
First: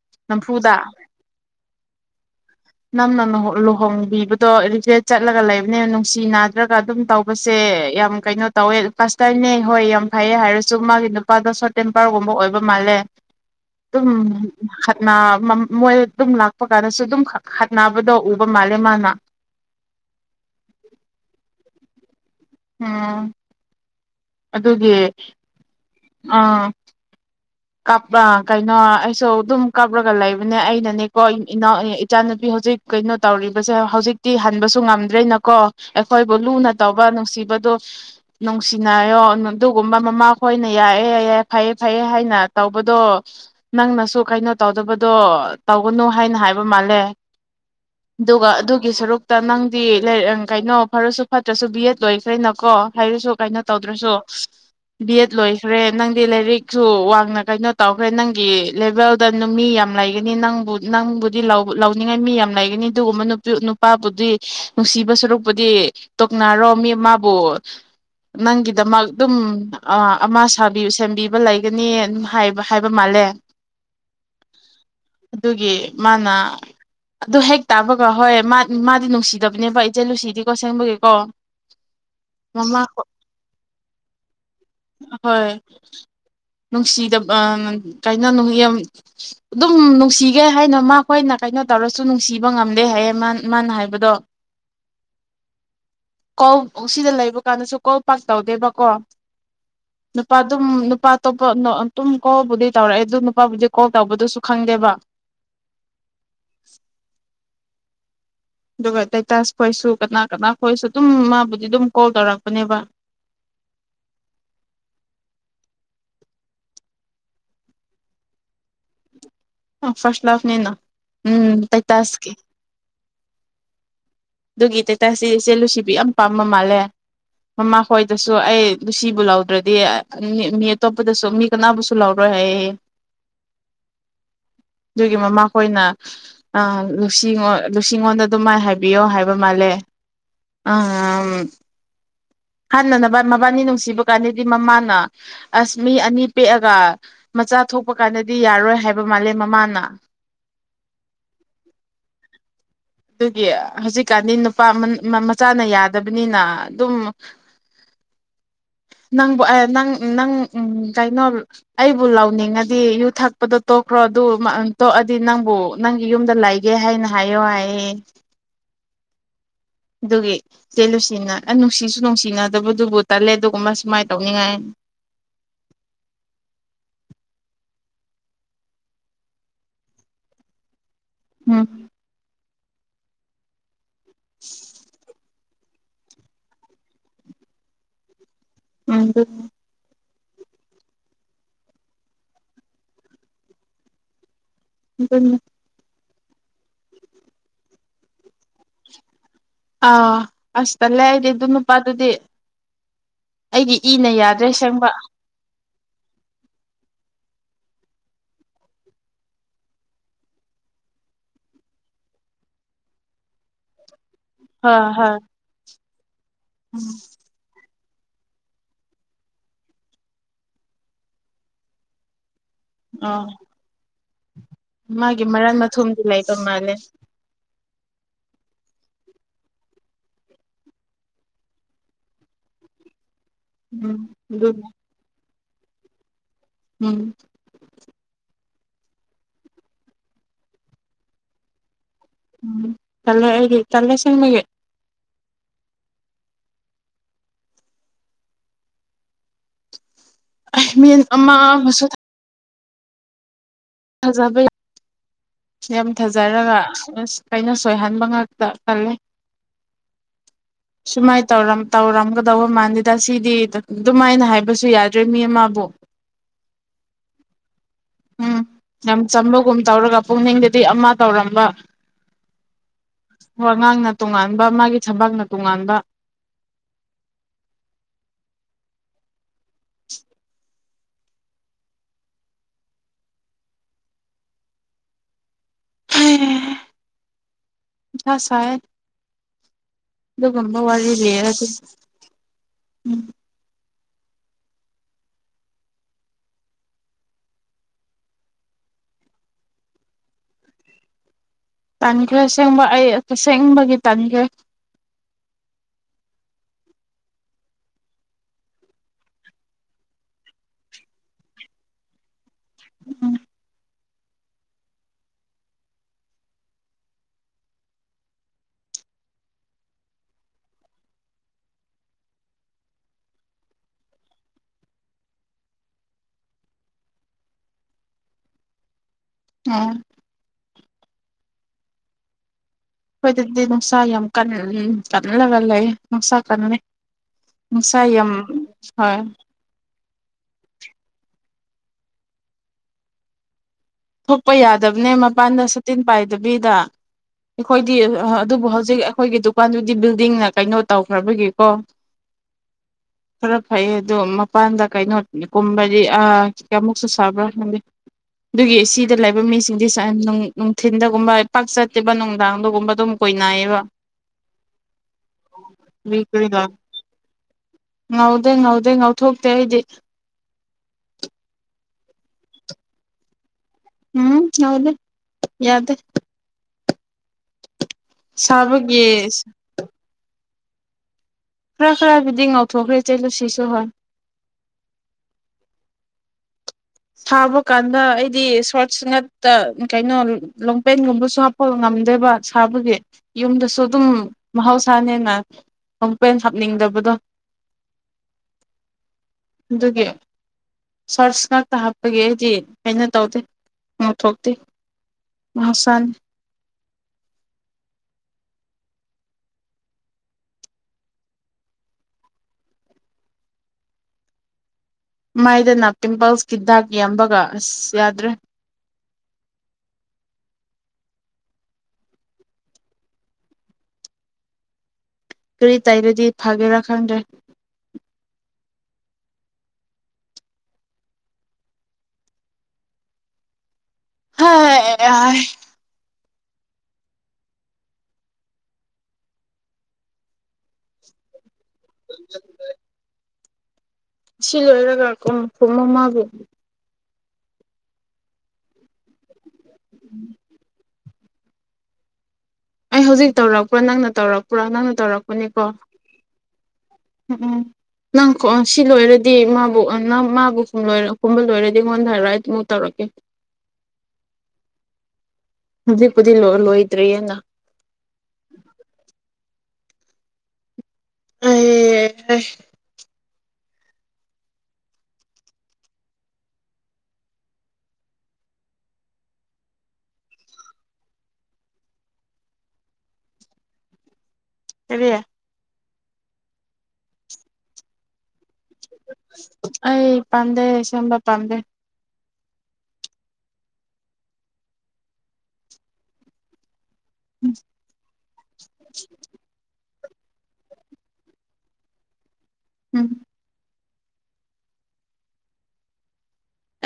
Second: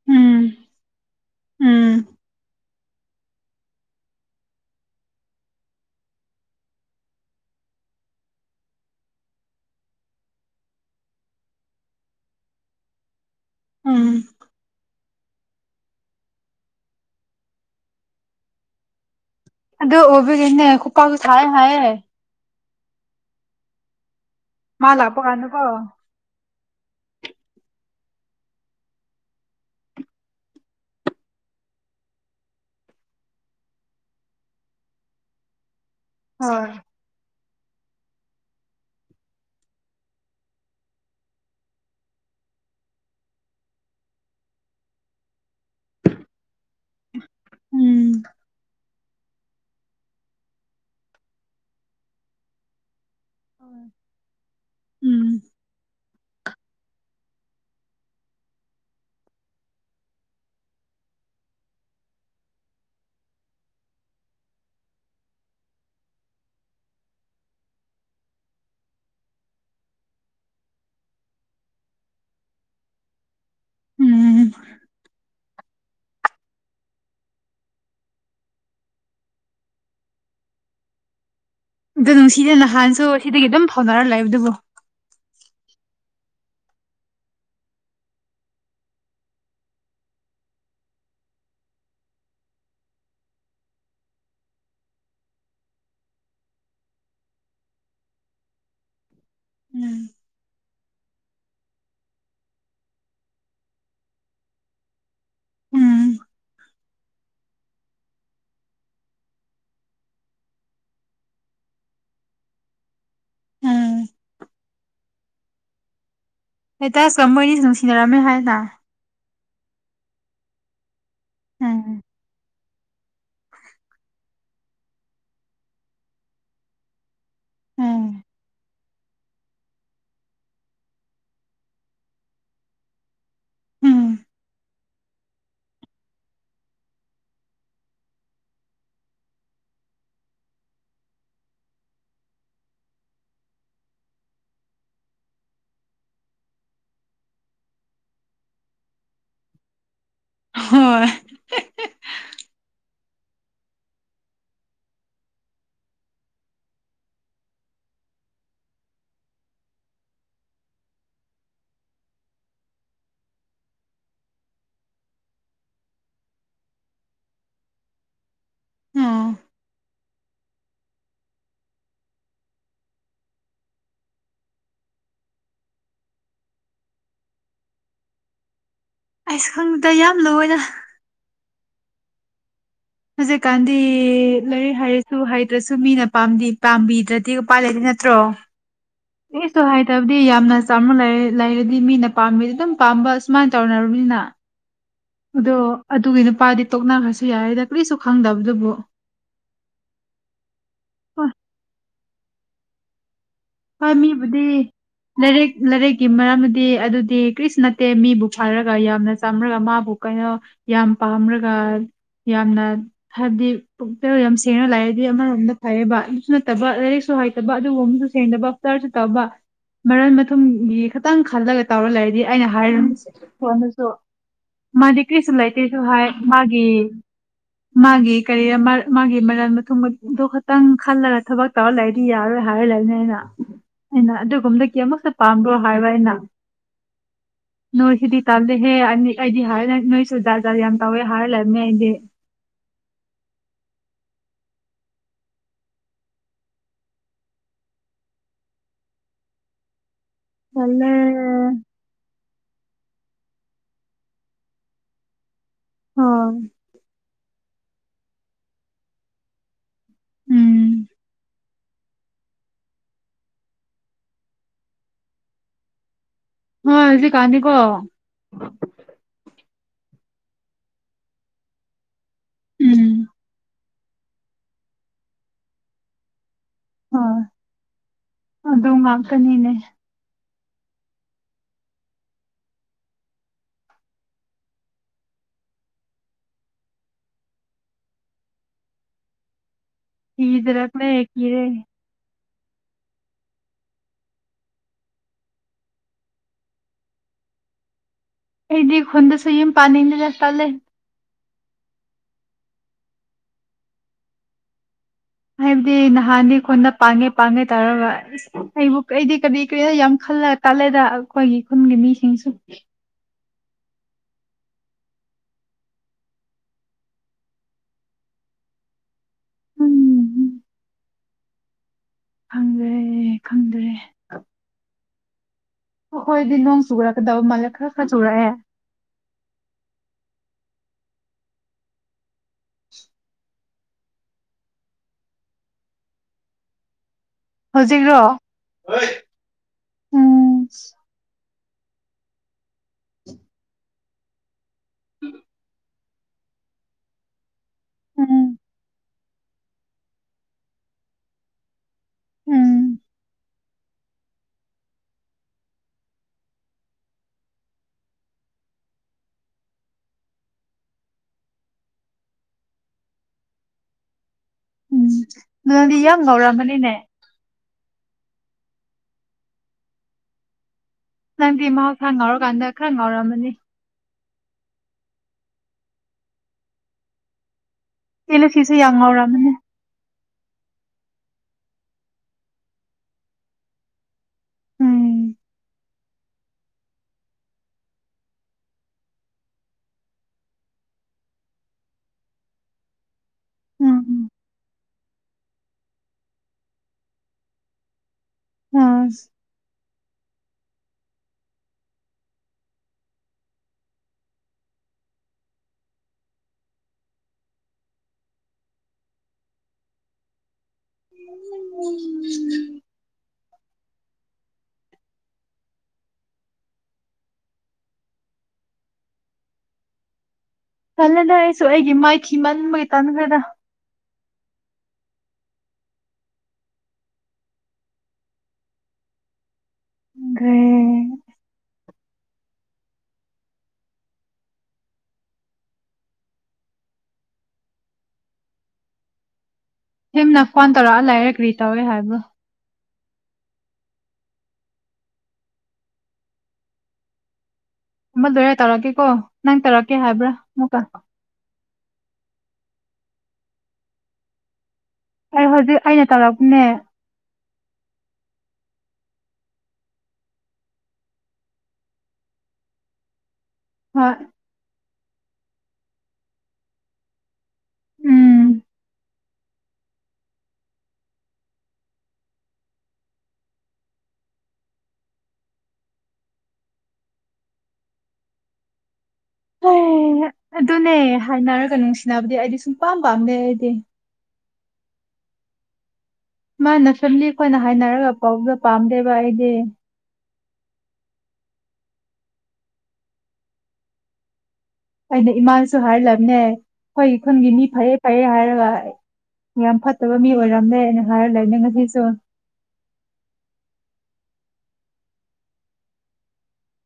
ꯎꯝ ꯅꯝꯐꯨꯗ ꯎꯝ ꯅꯝꯅ ꯂꯨꯍꯣꯡꯕꯤꯕꯗꯣ ꯑꯗꯨꯁꯦ ꯆꯠꯂꯒ ꯂꯩꯕꯅꯦ ꯁꯤ ꯅꯥꯗ꯭ꯔꯒ ꯑꯗꯨꯝ ꯇꯧꯕꯁꯦ ꯌꯥꯝ ꯀꯩꯅꯣ ꯇꯧꯋꯦ ꯀꯥꯁꯇꯔꯅꯦ ꯍꯣꯏ ꯌꯥꯝ ꯐꯩꯌꯦ ꯍꯥꯏꯔꯁꯨ ꯃꯥꯒꯤ ꯅꯨꯄꯥꯗꯣ ꯁꯣꯔꯠ ꯑꯦꯦꯝ ꯄꯔꯒꯨꯝꯕ ꯑꯣꯏꯕ ꯃꯥꯜꯂꯦ ꯎ ꯎꯝ ꯃꯣꯏ ꯑꯗꯨꯝ ꯂꯥꯛꯄ ꯀꯥꯟꯗꯁꯨ ꯑꯗꯨꯝ ꯈꯠꯅꯕꯗꯣ ꯎꯕ ꯃꯥꯜꯂꯦ ꯃꯥꯅ ꯑꯗꯨꯗꯣ ꯑꯣꯕ ꯀꯅꯦ ꯈꯄꯒ ꯁ ꯍꯥꯏꯦ ꯑꯝ ꯃꯥ ꯂꯥꯛꯄ ꯀꯥꯟꯅꯀꯣ ꯑꯥ ꯀꯞ ꯀꯩꯅꯣ ꯑꯩꯁꯨ ꯑꯗꯨꯝ ꯀꯥꯞꯔꯒ ꯂꯩꯕꯅꯦ ꯑꯩꯅꯅꯦꯀꯣ ꯏꯅꯥꯎ ꯏꯆꯥꯅꯨꯄꯤ ꯍꯧꯖꯤꯛ ꯀꯩꯅꯣ ꯇꯧꯔꯤꯕꯁꯦ ꯍꯧꯖꯤꯛꯇꯤ ꯍꯟꯕꯁꯨ ꯉꯝꯗ꯭ꯔꯦꯅꯀꯣ ꯑꯩꯈꯣꯏꯕꯨ ꯂꯨꯅ ꯇꯧꯕ ꯅꯨꯡꯁꯤꯕ ꯑꯗꯨ ꯅꯨꯡꯁꯤꯅꯌꯣ ꯑꯗꯨꯒꯨꯝꯕ ꯃꯃꯥꯈꯣꯏꯅ ꯌꯥꯏꯑꯦ ꯌꯥꯏꯌꯦꯦ ꯐꯩꯌꯦ ꯐꯩꯌꯦ ꯍꯥꯏꯅ ꯇꯧꯕꯗꯣ ꯅꯪꯅꯁꯨ ꯀꯩꯅꯣ ꯇꯧꯗꯕꯗꯣ ꯇꯧꯒꯅꯨ ꯍꯥꯏꯅ ꯍꯥꯏꯕ ꯃꯥꯂꯦ ꯎꯝ ꯑꯗꯨꯒ ꯑꯗꯨ ꯒꯤ ꯁꯔꯨꯛꯇ ꯅꯪꯗꯤ ꯀꯩꯅꯣ ꯐꯔꯁꯨ ꯐꯠꯇ꯭ꯔꯁꯨ ꯕꯤ ꯑꯦꯗ ꯂꯣꯏꯈ꯭ꯔꯦꯩꯅ ꯀꯣ ꯍꯥꯏꯔꯁꯨ ꯀꯥꯏꯅꯣ ꯇꯧꯗ꯭ꯔꯁꯨ ꯕꯤ ꯑꯦꯗ ꯎꯝ ꯂꯣꯏꯈ꯭ꯔꯦ ꯅꯪꯗꯤ ꯂꯥꯏꯔꯤꯛꯁꯨ ꯋꯥꯡꯅ ꯀꯩꯅꯣ ꯇꯧꯈ꯭ꯔꯦ ꯅꯪꯒꯤ ꯂꯦꯚꯦꯜꯗ ꯃꯤ ꯌꯥꯝ ꯂꯩꯒꯅꯤ ꯅꯪꯕꯨ ꯅꯪꯕꯨꯗꯤ ꯂꯧꯅꯤꯡꯉꯥꯏ ꯃꯤ ꯌꯥꯝ ꯂꯩꯒꯅꯤ ꯑꯗꯨꯒꯨꯝꯕ ꯅꯨꯄꯤ ꯅꯨꯄꯥꯕꯨꯗꯤ ꯅꯨꯡꯁꯤꯕ ꯁꯔꯨꯛꯄꯨꯗꯤ ꯇꯣꯛꯅꯔꯣ ꯃꯤ ꯃꯥꯕꯨ ꯅꯪꯒꯤꯗꯃꯛ ꯑꯗꯨꯝ ꯑꯃꯥ ꯁꯥꯕꯤ ꯁꯦꯝꯕꯤꯕ ꯂꯩꯒꯅꯤ ꯍꯥꯏꯕ ꯍꯥꯏꯕ ꯃꯥꯜꯂꯦ ꯎꯝ ꯑꯗꯨꯒꯤ ꯃꯥꯅ ꯑꯗꯨ ꯍꯦꯛ ꯇꯥꯕꯒ ꯍꯣꯏ ꯃꯥꯗꯤ ꯅꯨꯡꯁꯤꯗꯕꯅꯦꯕ ꯏꯆꯦ ꯂꯨꯁꯤꯗꯤꯀꯣ ꯑꯁꯦꯡꯕꯒꯤꯀꯣ ꯑꯗꯣ ꯅꯨꯡꯁꯤꯗ ꯅꯍꯥꯟꯁꯨ ꯁꯤꯗꯒꯤ ꯑꯗꯨꯝ ꯐꯥꯎꯅꯔ ꯂꯩꯥꯛꯑꯦꯕ ꯑꯗꯨꯕꯨ ꯍꯣꯏ ꯅꯨꯡꯁꯤꯗꯕ ꯎ ꯀꯩꯅꯣ ꯑꯗꯨꯝ ꯅꯨꯡꯁꯤꯒꯦ ꯍꯥꯏꯅ ꯃꯥꯈꯣꯏꯅ ꯀꯩꯅꯣ ꯇꯧꯔꯁꯨ ꯅꯨꯡꯁꯤꯕ ꯉꯝꯗꯦ ꯍꯥꯏꯌꯦ ꯃꯥꯅ ꯍꯥꯏꯕꯗꯣ ꯀꯣ ꯁꯤꯗ ꯂꯩꯕ ꯀꯥꯟꯗꯁꯨ ꯀꯧꯜ ꯄꯥꯛ ꯇꯧꯗꯦꯕꯀꯣ ꯎꯝ ꯅꯨꯄꯥ ꯑꯗꯨꯝ ꯅꯨꯄꯥ ꯑꯇꯣꯞꯄꯅ ꯑꯗꯨꯨꯝ ꯀꯣꯜꯕꯨꯗꯤ ꯇꯧꯔꯛꯑꯦ ꯑꯗꯨ ꯅꯨꯄꯥꯕꯨꯗꯤ ꯀꯣꯜ ꯇꯧꯕꯗꯨꯁꯨ ꯈꯪꯗꯦꯕ꯫ ꯎꯝ [inaudible] ꯑꯗꯨꯒ ꯇꯥꯏꯇꯥꯁ ꯈꯣꯏꯁꯨ ꯀꯅꯥ-ꯀꯅꯥ ꯈꯣꯏꯁꯨ ꯑꯗꯨꯝ ꯃꯥꯕꯨꯗꯤ ꯑꯗꯨꯝ ꯀꯣꯜ ꯇꯧꯔꯛꯄꯅꯦꯕ꯫ ꯎꯝ ꯍꯩꯇꯥꯁꯀ ꯃꯣꯏꯅꯤ ꯅꯨꯡꯁꯤꯅꯔꯝꯃꯦ ꯍꯥꯏꯅ꯫ ꯍꯝ ꯐꯔꯁ ꯂꯥꯐ ꯅꯤꯅ꯫ ꯎꯝ ꯇꯩꯇꯥꯥꯁ ꯀꯤ ꯗꯨꯒꯤ ꯇꯩꯇꯥꯁꯁꯤ ꯏꯆꯦ ꯂꯨꯁꯤꯕꯤ ꯌꯥꯝ ꯄꯥꯝꯕ ꯃꯥꯜꯂꯦ꯫ ꯃꯃꯥ ꯎꯝ ꯍꯣꯏꯗꯁꯨ ꯑꯩ ꯂꯨꯁꯤꯕꯨ ꯂꯧꯗ꯭ꯔꯗꯤ ꯃꯤ ꯑꯇꯣꯞꯄꯗꯁꯨ ꯃꯤ ꯀꯅꯥꯕꯨꯁꯨ ꯂꯧꯔꯣꯏ ꯍꯥꯏꯌꯦ ꯌꯦ ꯎꯝ ꯑꯗꯨꯒꯤ ꯃꯃꯥꯈꯣꯏꯅ ꯑ ꯂꯨꯁꯤꯉꫭ ꯂꯨꯁꯤꯉꯣꯟꯗ ꯑꯗꯨꯃꯥꯏꯅ ꯍꯥꯏꯕꯤꯌꯣ ꯍꯥꯏ꯫ ꯕ ꯃꯥꯜꯂꯦ ꯑꯥꯝ ꯍꯥꯟꯅ ꯅꯕꯥ ꯃꯕꯥꯅꯤ ꯅꯨꯡꯁꯤꯕ ꯀꯥꯟꯗꯗꯤ ꯃꯃꯥꯅ ꯑꯁ ꯃꯤ ꯑꯅꯤ ꯄꯦꯛꯑꯒ ꯃꯆꯥ ꯊꯣꯛꯄ ꯀꯥꯟꯗꯗꯤ ꯌꯥꯔꯣꯏ ꯍꯥꯏꯕ ꯃꯥꯜꯂꯦ ꯃꯃꯥꯅ꯫ ꯍꯣꯏ꯫ ꯑꯗꯨꯒꯤ ꯍꯧꯖꯤꯛꯀꯥꯟꯗꯤ ꯅꯨꯄꯥ ꯃ ꯃ ꯃꯆꯥꯅ ꯌꯥꯗꯕꯅꯤꯅ ꯑꯗꯨꯝ ꯅꯪꯕꯨ ꯑ ꯅꯪ ꯅꯪ ꯀꯩꯅꯣ ꯑꯩꯕꯨ ꯂꯥꯎꯅꯤꯡꯑꯗꯤ ꯌꯨ ꯊꯛꯄꯗꯣ ꯇꯣꯛꯈ꯭ꯔꯣ ꯑꯗꯨ ꯃ ꯑ ꯇꯣꯛꯑꯗꯤ ꯅꯪꯕꯨ ꯅꯪꯒꯤ ꯌꯨꯝꯗ ꯂꯩꯒꯦ ꯍꯥꯏꯅ ꯍꯥꯏꯌꯣ ꯍꯥꯏꯌꯦ꯫ ꯎꯝ ꯑꯗꯨꯒꯤ ꯆꯦꯂꯨꯁꯤꯅ ꯑ ꯅꯨꯡꯁꯤꯁꯨ ꯅꯨꯡꯁꯤꯅꯗꯕꯗꯨꯕꯨ ꯇꯜꯂꯦ ꯑꯗꯨꯒꯨꯝꯕ ꯁꯨꯃꯥꯏꯅ ꯇꯧꯅꯤꯡꯉꯥꯏ ꯑꯁ ꯈꯪꯗ ꯌꯥꯝ ꯂꯨꯋꯦꯗ꯫ ꯎꯝ ꯍꯧꯖꯤꯀꯥꯟ ꯗꯤ ꯂꯩꯔꯤꯛ ꯍꯥꯏꯔꯁꯨ ꯍꯩ ꯗ꯭ꯔꯁꯨ ꯃꯤꯅ ꯄꯥꯝꯗꯤ ꯄꯥꯝꯕꯤꯗ꯭ꯔꯗꯤ ꯎꯄꯥ ꯂꯩꯇꯦ ꯅꯠꯇ꯭ꯔꯣ꯫ ꯎꯝ ꯑꯗꯨꯅꯤ ꯑꯦꯁꯨ ꯍꯥꯏꯗ ꯗꯤ ꯌꯥꯝꯅ ꯆꯝꯅ ꯂꯩ ꯂꯩꯔꯗꯤ ꯃꯤꯅ ꯄꯥꯝꯑꯗꯤ ꯑꯗꯨꯝ ꯄꯥꯝꯕ ꯁꯨꯃꯥꯏꯅ ꯇꯧꯅꯔꯕꯅꯤꯅ ꯑꯗꯣ [inaudible] ꯑꯗꯨꯒꯤ ꯅꯨꯄꯥꯗꯤ ꯇꯣꯛꯅꯈ꯭ꯔꯁꯨ ꯌꯥꯏꯗ ꯀꯔꯤꯁꯨ ꯈꯪꯗꯕꯗꯨꯕꯨ꯫ ꯑꯥ ꯑꯁ ꯇꯜꯂꯦ ꯍꯣꯏ ꯑꯩꯗꯤ ꯑꯗꯨ ꯅꯨꯄꯥꯗꯨꯗꯤ꯫ ꯑꯩꯒꯤ ꯍꫭꯏ ꯏꯅ ꯃꯤꯕꯨꯗꯤ ꯌꯥꯗ꯭ꯔꯦ ꯁꯦꯡꯕ ꯂꯥꯏꯔꯤꯛ ꯂꯥꯏꯔꯤꯛꯀꯤ ꯃꯔꯝꯗꯤ ꯑꯗꯨꯗꯤ ꯀ꯭ꯔꯤꯁꯨ ꯅꯠꯇꯦ ꯃꯤꯕꯨ ꯐꯔꯒ ꯌꯥꯝꯅ ꯆꯥꯝꯔꯒ ꯃꯥꯕꯨ ꯀꯩꯅꯣ ꯌꯥꯝ ꯄꯥꯝꯔꯒ ꯌꯥꯝꯅ ꯍꯥꯏꯕꯗꯤ ꯄꯨꯛꯆꯦꯜ ꯌꯥꯝ ꯁꯦꯡꯔ ꯍꯣꯏ ꯂꯩꯔꯗꯤ ꯍꯣꯏ ꯑꯃꯔꯣꯝꯗ ꯐꯩꯌꯦꯕ꯫ ꯑꯗꯨꯁꯨ ꯅꯠꯇꯕ ꯂꯥꯏꯔꯤꯛꯁꯨ ꯍꯩꯇꯕ [inaudible] ꯊꯦꯡꯅꯕ ꯗꯔꯁꯨꯇꯕ ꯃꯔꯟ ꯃꯊꯨꯝꯒꯤ ꯈꯤꯇꯪ ꯈꯜꯂꯒ ꯇꯧꯔ ꯂꯩꯔꯗꯤ ꯑꯩꯅ ꯍꯥꯏꯔꯃꯤꯁ ꯑꯥ ꯐꯣꯟꯗꯁꯨ ꯃꯥꯗꯤ ꯃꯥꯒꯤ ꯀꯔꯤꯁꯨ ꯃꯔꯟ ꯂꯩꯇꯦꯁꯨ ꯃꯊꯨꯝꯗꯤ ꯍꯥꯏ ꯂꯩꯕ ꯃꯥꯒꯤ ꯃꯥꯜꯂꯦ ꯃꯥꯒꯤ ꯀꯔꯤꯔ ꯃꯥꯒꯤ ꯃꯔꯜ ꯃꯊꯨꯡꯗꯨ ꯈꯛꯇꯪ ꯈꯜꯂꯒ ꯊꯕꯛ ꯇꯧꯔ ꯂꯩꯔꯗꯤ ꯌꯥꯔꯣꯏ ꯍꯥꯏꯔ ꯂꯥꯏꯕꯅꯦ ꯑꯎꯅ꯫ ꯍꯦꯟꯅ ꯎꯝ ꯑꯗꯨꯒꯨꯝꯗ ꯑꯗꯨꯅꯦ ꯀꯌꯥꯃꯨꯛꯁꯨ ꯄꯥꯝꯕ꯭ꯔꯣ ꯍꯥꯏꯕ ꯑꯩꯅ ꯎꯝ ꯅꯨꯣꯍꯤꯍꯤꯗꯤ ꯇꯜꯗ ꯍꯦ ꯑꯅꯤ ꯑꯩꯗꯤ ꯍꯥꯏꯔ ꯅꯣꯏꯁꯨ ꯖꯥꯠꯖꯥꯗ ꯌꯥꯝ ꯇꯧꯋꯦ ꯍꯥꯏꯔ ꯂꯩꯔꯝꯃꯦ ꯑꯩꯗꯤ ꯇꯂꯦ ꯑꯩꯗꯤ ꯇꯂꯦ ꯁꯤꯤꯡꯃꯒꯤ ꯇꯜꯂꯦ ꯃꯤ ꯑꯃ ꯍꯧꯁ ꯖꯥꯕꯩ ꯌꯥꯝ ꯍꯣꯏ ꯐꯖꯔꯒ ꯑꯁ ꯀꯩꯅ ꯁꯣꯏꯍꯟꯕ ꯉꯥꯛꯇ ꯀꯜꯂꯦ ꯎꯝ ꯁꯨꯃꯥꯏ ꯇꯧꯔꯝ ꯇꯧꯔꯝꯒꯗꯧꯕ ꯃꯥꯟꯂꯦꯗ ꯁꯤꯗꯤ ꯑꯗꯨꯃꯥꯏꯅ ꯍꯥꯏꯕꯁꯨ ꯌꯥꯗ꯭ꯔꯦ ꯃꯤ ꯑꯃꯕꯨ ꯍ ꯍꯧꯖꯤꯛ ꯀꯥꯥꯟꯅꯤꯀꯣ ꯎꯝ ꯌꯥꯝ ꯆꯝꯕꯒꯨꯝ ꯇꯧꯔꯒ ꯄꯨꯛꯅꯤꯡꯗꯗꯤ ꯑꯃ ꯇꯧꯔꯝꯕ ꯎꯝ ꯋꯥ ꯉꯥꯡ ꯅ ꯇꯣꯉꯥꯟꯕ ꯃꯥꯒꯤ ꯊꯕꯥꯛꯅ ꯇꯣꯉꯥꯟꯕ ꯍꯣꯏ ꯑꯗꯨꯣꯝ ꯉꯥꯛꯇꯅꯤꯅꯦ [inaudible] ꯌꯥꯁꯥꯏꯠ ꯑꯗꯨꯒꯝꯕ ꯀꯤꯗꯔꯛꯂꯦ ꯋꯥꯔꯤꯦ ꯂꯩꯔ ꯀꯤꯔꯦ ꯑꯗꯨ ꯎꯝ ꯑꯩꯗꯤ ꯈꯨꯟꯗꯁꯨ ꯌꯨꯝ ꯄꯥꯟꯅꯤꯗꯦꯗ ꯇꯜꯂꯦ ꯇꯥꯟꯈ꯭ꯔꯦ ꯑꯁꯦꯡꯕ ꯑꯩ ꯑꯁꯦꯡꯕꯒꯤ ꯇꯟꯈ꯭ꯔꯦ ꯍꯥꯏꯕꯗꯤ ꯅꯍꯥꯟꯗꯤ ꯈꯨꯣꯟꯗ ꯄꯥꯟꯒꯦ ꯄꯥꯟꯒꯦ ꯇꯥꯔꯒ ꯑꯩꯕꯨ ꯑꯩꯗꯤ ꯀꯔꯤ ꯀꯔꯤ ꯌꯥꯝ ꯈꯜꯂ ꯇꯥꯜꯂꯦꯗ ꯑꯩꯈꯣꯏꯒꯤ ꯈꯨꯟꯒꯤ ꯃꯤꯁꯤꯡꯁꯨ [inaudible] ꯎꯝ ꯎꯝ ꯈꯪꯗ꯭ꯔꯦ ꯈꯪꯗ꯭ꯔꯦ ꯑꯩꯈꯣꯏꯗꯤ ꯅꯣꯡ ꯆꯨꯨꯔꯛꯀꯗꯕ ꯃꯥꯜꯂꯦ ꯈꯔ ꯈꯔ ꯆꯨꯔꯛꯑꯦ ꯑꯥ ꯑꯩꯈꯣꯏꯗꯗꯤ ꯅꯨꯡꯁꯥ ꯌꯥꯝ ꯀꯟꯅ ꯀꯜꯂꯒ ꯂꯩ ꯅꯨꯡꯁꯥ ꯀꯟꯅꯟꯅꯩ ꯉꯅꯨꯡꯁꯥꯏ ꯍꯧꯖꯤꯛꯔꯣ ꯌꯥꯝ ꯍꯣꯏ ꯎꯝ [inaudible] ꯊꯣꯛꯛꯄ ꯌꯥꯗ ꯗꯕꯅꯦ ꯃꯄꯥꯟꯗ ꯇꯤꯟ ꯄꯥꯏꯗꯕꯤꯗ ꯑꯩꯈꯣꯏꯗꯤ ꯎꯝ ꯑꯗꯨꯕꯨ ꯍꯧꯖꯤꯛ ꯑꯩꯈꯣꯏꯒꯤ ꯗꯨꯀꯥꯟꯗꯨꯗꯤ ꯕꯤꯜꯗꯤꯡꯅ ꯀꯩꯅꯣ ꯇꯧꯈ꯭ꯔꯕꯒꯤꯀꯣ ꯎꯝ ꯈꯔ ꯐꯩꯌꯦ ꯑꯗꯣ ꯃꯄꯥꯟꯗ ꯀꯩꯅꯣ ꯀꯨꯝꯕꯗꯤ ꯀꯌꯥꯃꯨꯛꯁꯨ ꯁꯥꯕ꯭ꯔꯥ ꯈꯪꯗꯦ ꯑꯗꯨꯒꯤ ꯁꯤꯗ ꯂꯩꯕ ꯃꯤꯁꯤꯡꯗꯤ ꯅꯨꯡꯊꯤꯟꯗꯒꯨꯝꯕ ꯄꯥꯛ ꯆꯠꯇꯦꯕ ꯅꯨꯡꯗꯥꯡꯗꯒꯨꯝꯕ ꯑꯗꯨꯝ ꯀꯣꯏꯅꯥꯏꯌꯦꯕ ꯎꯝ ꯑꯗꯨꯅꯗꯤ ꯌꯥꯝ ꯀꯔꯤ ꯀꯔꯤ ꯂꯥꯛ ꯉꯧꯔꯛꯑꯝꯕꯅꯤꯅꯦ ꯉꯧꯗꯦ ꯉꯧꯗꯦ ꯉꯧꯊꯣꯛꯇꯦ ꯑꯩꯗꯤ ꯅꯪꯗꯤ ꯃꯍꯧꯁꯥ ꯉꯥꯎꯔꯀꯥꯟꯗ ꯈꯔ ꯉꯥꯎꯔꯛꯝꯃꯅꯤ ꯎꯝ ꯍꯥꯎꯗ ꯌꯥꯗ ꯇꯂ ꯐꯁꯨꯦ ꯌꯥꯡ ꯁꯥꯕꯒꯤ ꯉꯧꯔꯃꯅꯦ ꯈꯔ ꯈꯔꯕꯨꯗꯤ ꯉꯧꯊꯣꯛꯈ꯭ꯔꯦ ꯆꯠꯂꯨ ꯁꯤꯁꯨ ꯍꯣꯏ ꯎꯝ ꯁꯥꯕ ꯀꯥꯟꯗ ꯑꯩꯗꯤ ꯁꯣꯔꯠ ꯁ ꯉꯠꯇ ꯀꯩꯅꯣ ꯂꯣꯡꯄꯦꯟꯒꯨꯝꯕꯁꯨ ꯍꯥꯞꯄ ꯉꯝꯗꯦꯕ ꯁꯥꯕꯒꯤ ꯌꯨꯝꯗꯁꯨ ꯑꯗꯨꯝ ꯎꯝ ꯃꯍꯧꯁꯥꯅꯦꯅ ꯂꯣꯡꯄꯦꯟ ꯍꯥꯞꯅꯤꯡꯗꯕꯗꯣ ꯎꯝ ꯎꯝ ꯑꯗꯨꯗꯒꯤ ꯁꯔꯁꯅ ꯇ ꯍꯥꯞꯄꯒꯤ ꯑꯩꯗꯤ ꯑꯩꯅ ꯇꯧꯗꯦ ꯉꯊꯣꯛꯇꯦ ꯃꯍꯧꯁꯥꯅꯤ ꯎ ꯃꯥꯏꯗꯅ ꯄꯤꯝꯄꯜꯁꯀꯤ ꯗꯥꯛ ꯌꯥꯝꯕꯒ ꯑꯁ ꯌꯥꯗ꯭ꯔꯦ ꯈꯜꯂꯦꯗ ꯑꯩꯁꯨ ꯑꯩꯒꯤ ꯃꯥꯏꯈꯤꯤ ꯃꯟꯕꯒꯤ ꯇꯥꯟꯈ꯭ꯔꯗ ꯀꯔꯤ ꯇꯥꯏꯕꯗꯤ ꯐꯒꯦ ꯔ ꯈꯪꯒꯦ ꯍꯥ ꯍꯅ ꯐꯣꯟ ꯇꯧꯔꯛ ꯂꯥꯏꯔꯛꯔꯤꯁ ꯇꯧꯋꯦ ꯍꯥꯏꯕ ꯁꯤ ꯂꯣꯏꯔꯒ ꯀꯣ ꯃꯃꯥꯕꯨ ꯑꯃꯜ ꯂꯣꯏꯔꯦ ꯇꯧꯔꯛꯒꯦꯀꯣ ꯅꯪ ꯇꯧꯔꯛꯀꯦ ꯍꯥꯏꯕ꯭ꯔꯥ ꯑꯃꯨꯛ ꯑꯩ ꯍꯧꯖꯤꯛ ꯇꯧꯔꯛꯄ꯭ꯔꯥ ꯅꯪꯅ ꯇꯧꯔꯛꯄ꯭ꯔꯥ ꯅꯪꯅ ꯑꯩ ꯇꯧꯔꯛꯄꯅꯦꯀꯣ ꯍꯧꯖꯤꯛ ꯑꯩꯅ ꯇꯧꯔꯛꯄꯅꯦ ꯎꯝ ꯎꯝꯪ ꯑꯣ ꯁꯤ ꯂꯣꯏꯔꯗꯤ ꯃꯥꯕꯨ ꯅꯪ ꯃꯥꯕꯨ ꯁꯣꯏ ꯀꯨꯝꯕ ꯂꯣꯏꯔꯗꯤ ꯑꯩꯉꯣꯟꯗ ꯍꯥꯏꯔꯗ ꯑꯃꯨꯛ ꯇꯧꯔꯛꯀꯦ ꯍꯣꯏ ꯂꯤ ꯄꯨꯗꯤ ꯂꯣꯏꯍꯤꯔꯤꯌꯦ ꯅ ꯎꯝ ꯑ ꯍꯣꯏ ꯑꯗꯨꯅꯦ ꯍꯥꯏꯅꯔꯒ ꯅꯨꯡꯁꯤꯅꯕꯗꯤ ꯑꯩꯗꯤ ꯁꯨꯝ ꯄꯥꯝ ꯄꯥꯝꯅꯦ ꯑꯩꯗꯤ ꯁꯤꯔꯤ ꯃꯥꯅ ꯐꯦꯃꯤꯂꯤ ꯑꯩꯣꯏꯅ ꯍꯥꯏꯅꯔꯒ ꯄꯥꯎꯖ ꯄꯥꯝꯗꯦꯕꯏꯒꯦ ꯄꯗꯦ ꯁꯝꯕ ꯄꯗꯦ ꯑꯩꯅ ꯏꯃꯥꯟꯁꯨ ꯍꯥꯏꯔꯂꯕꯅꯦ ꯑꯩꯈꯣꯏ ꯈꯨꯜꯒꯤ ꯃꯤ ꯐꯩꯌꯦ ꯐꯩꯦ ꯍꯥꯏꯔꯒ ꯌꯥꯝ ꯐ ꯐꯠꯇꯕ ꯃꯤ ꯑꯣꯏꯔꯝꯃꯦꯅ ꯍꯥꯏꯔ ꯂꯩꯅꯦ ꯉꯁꯤꯁꯨ ꯎꯝ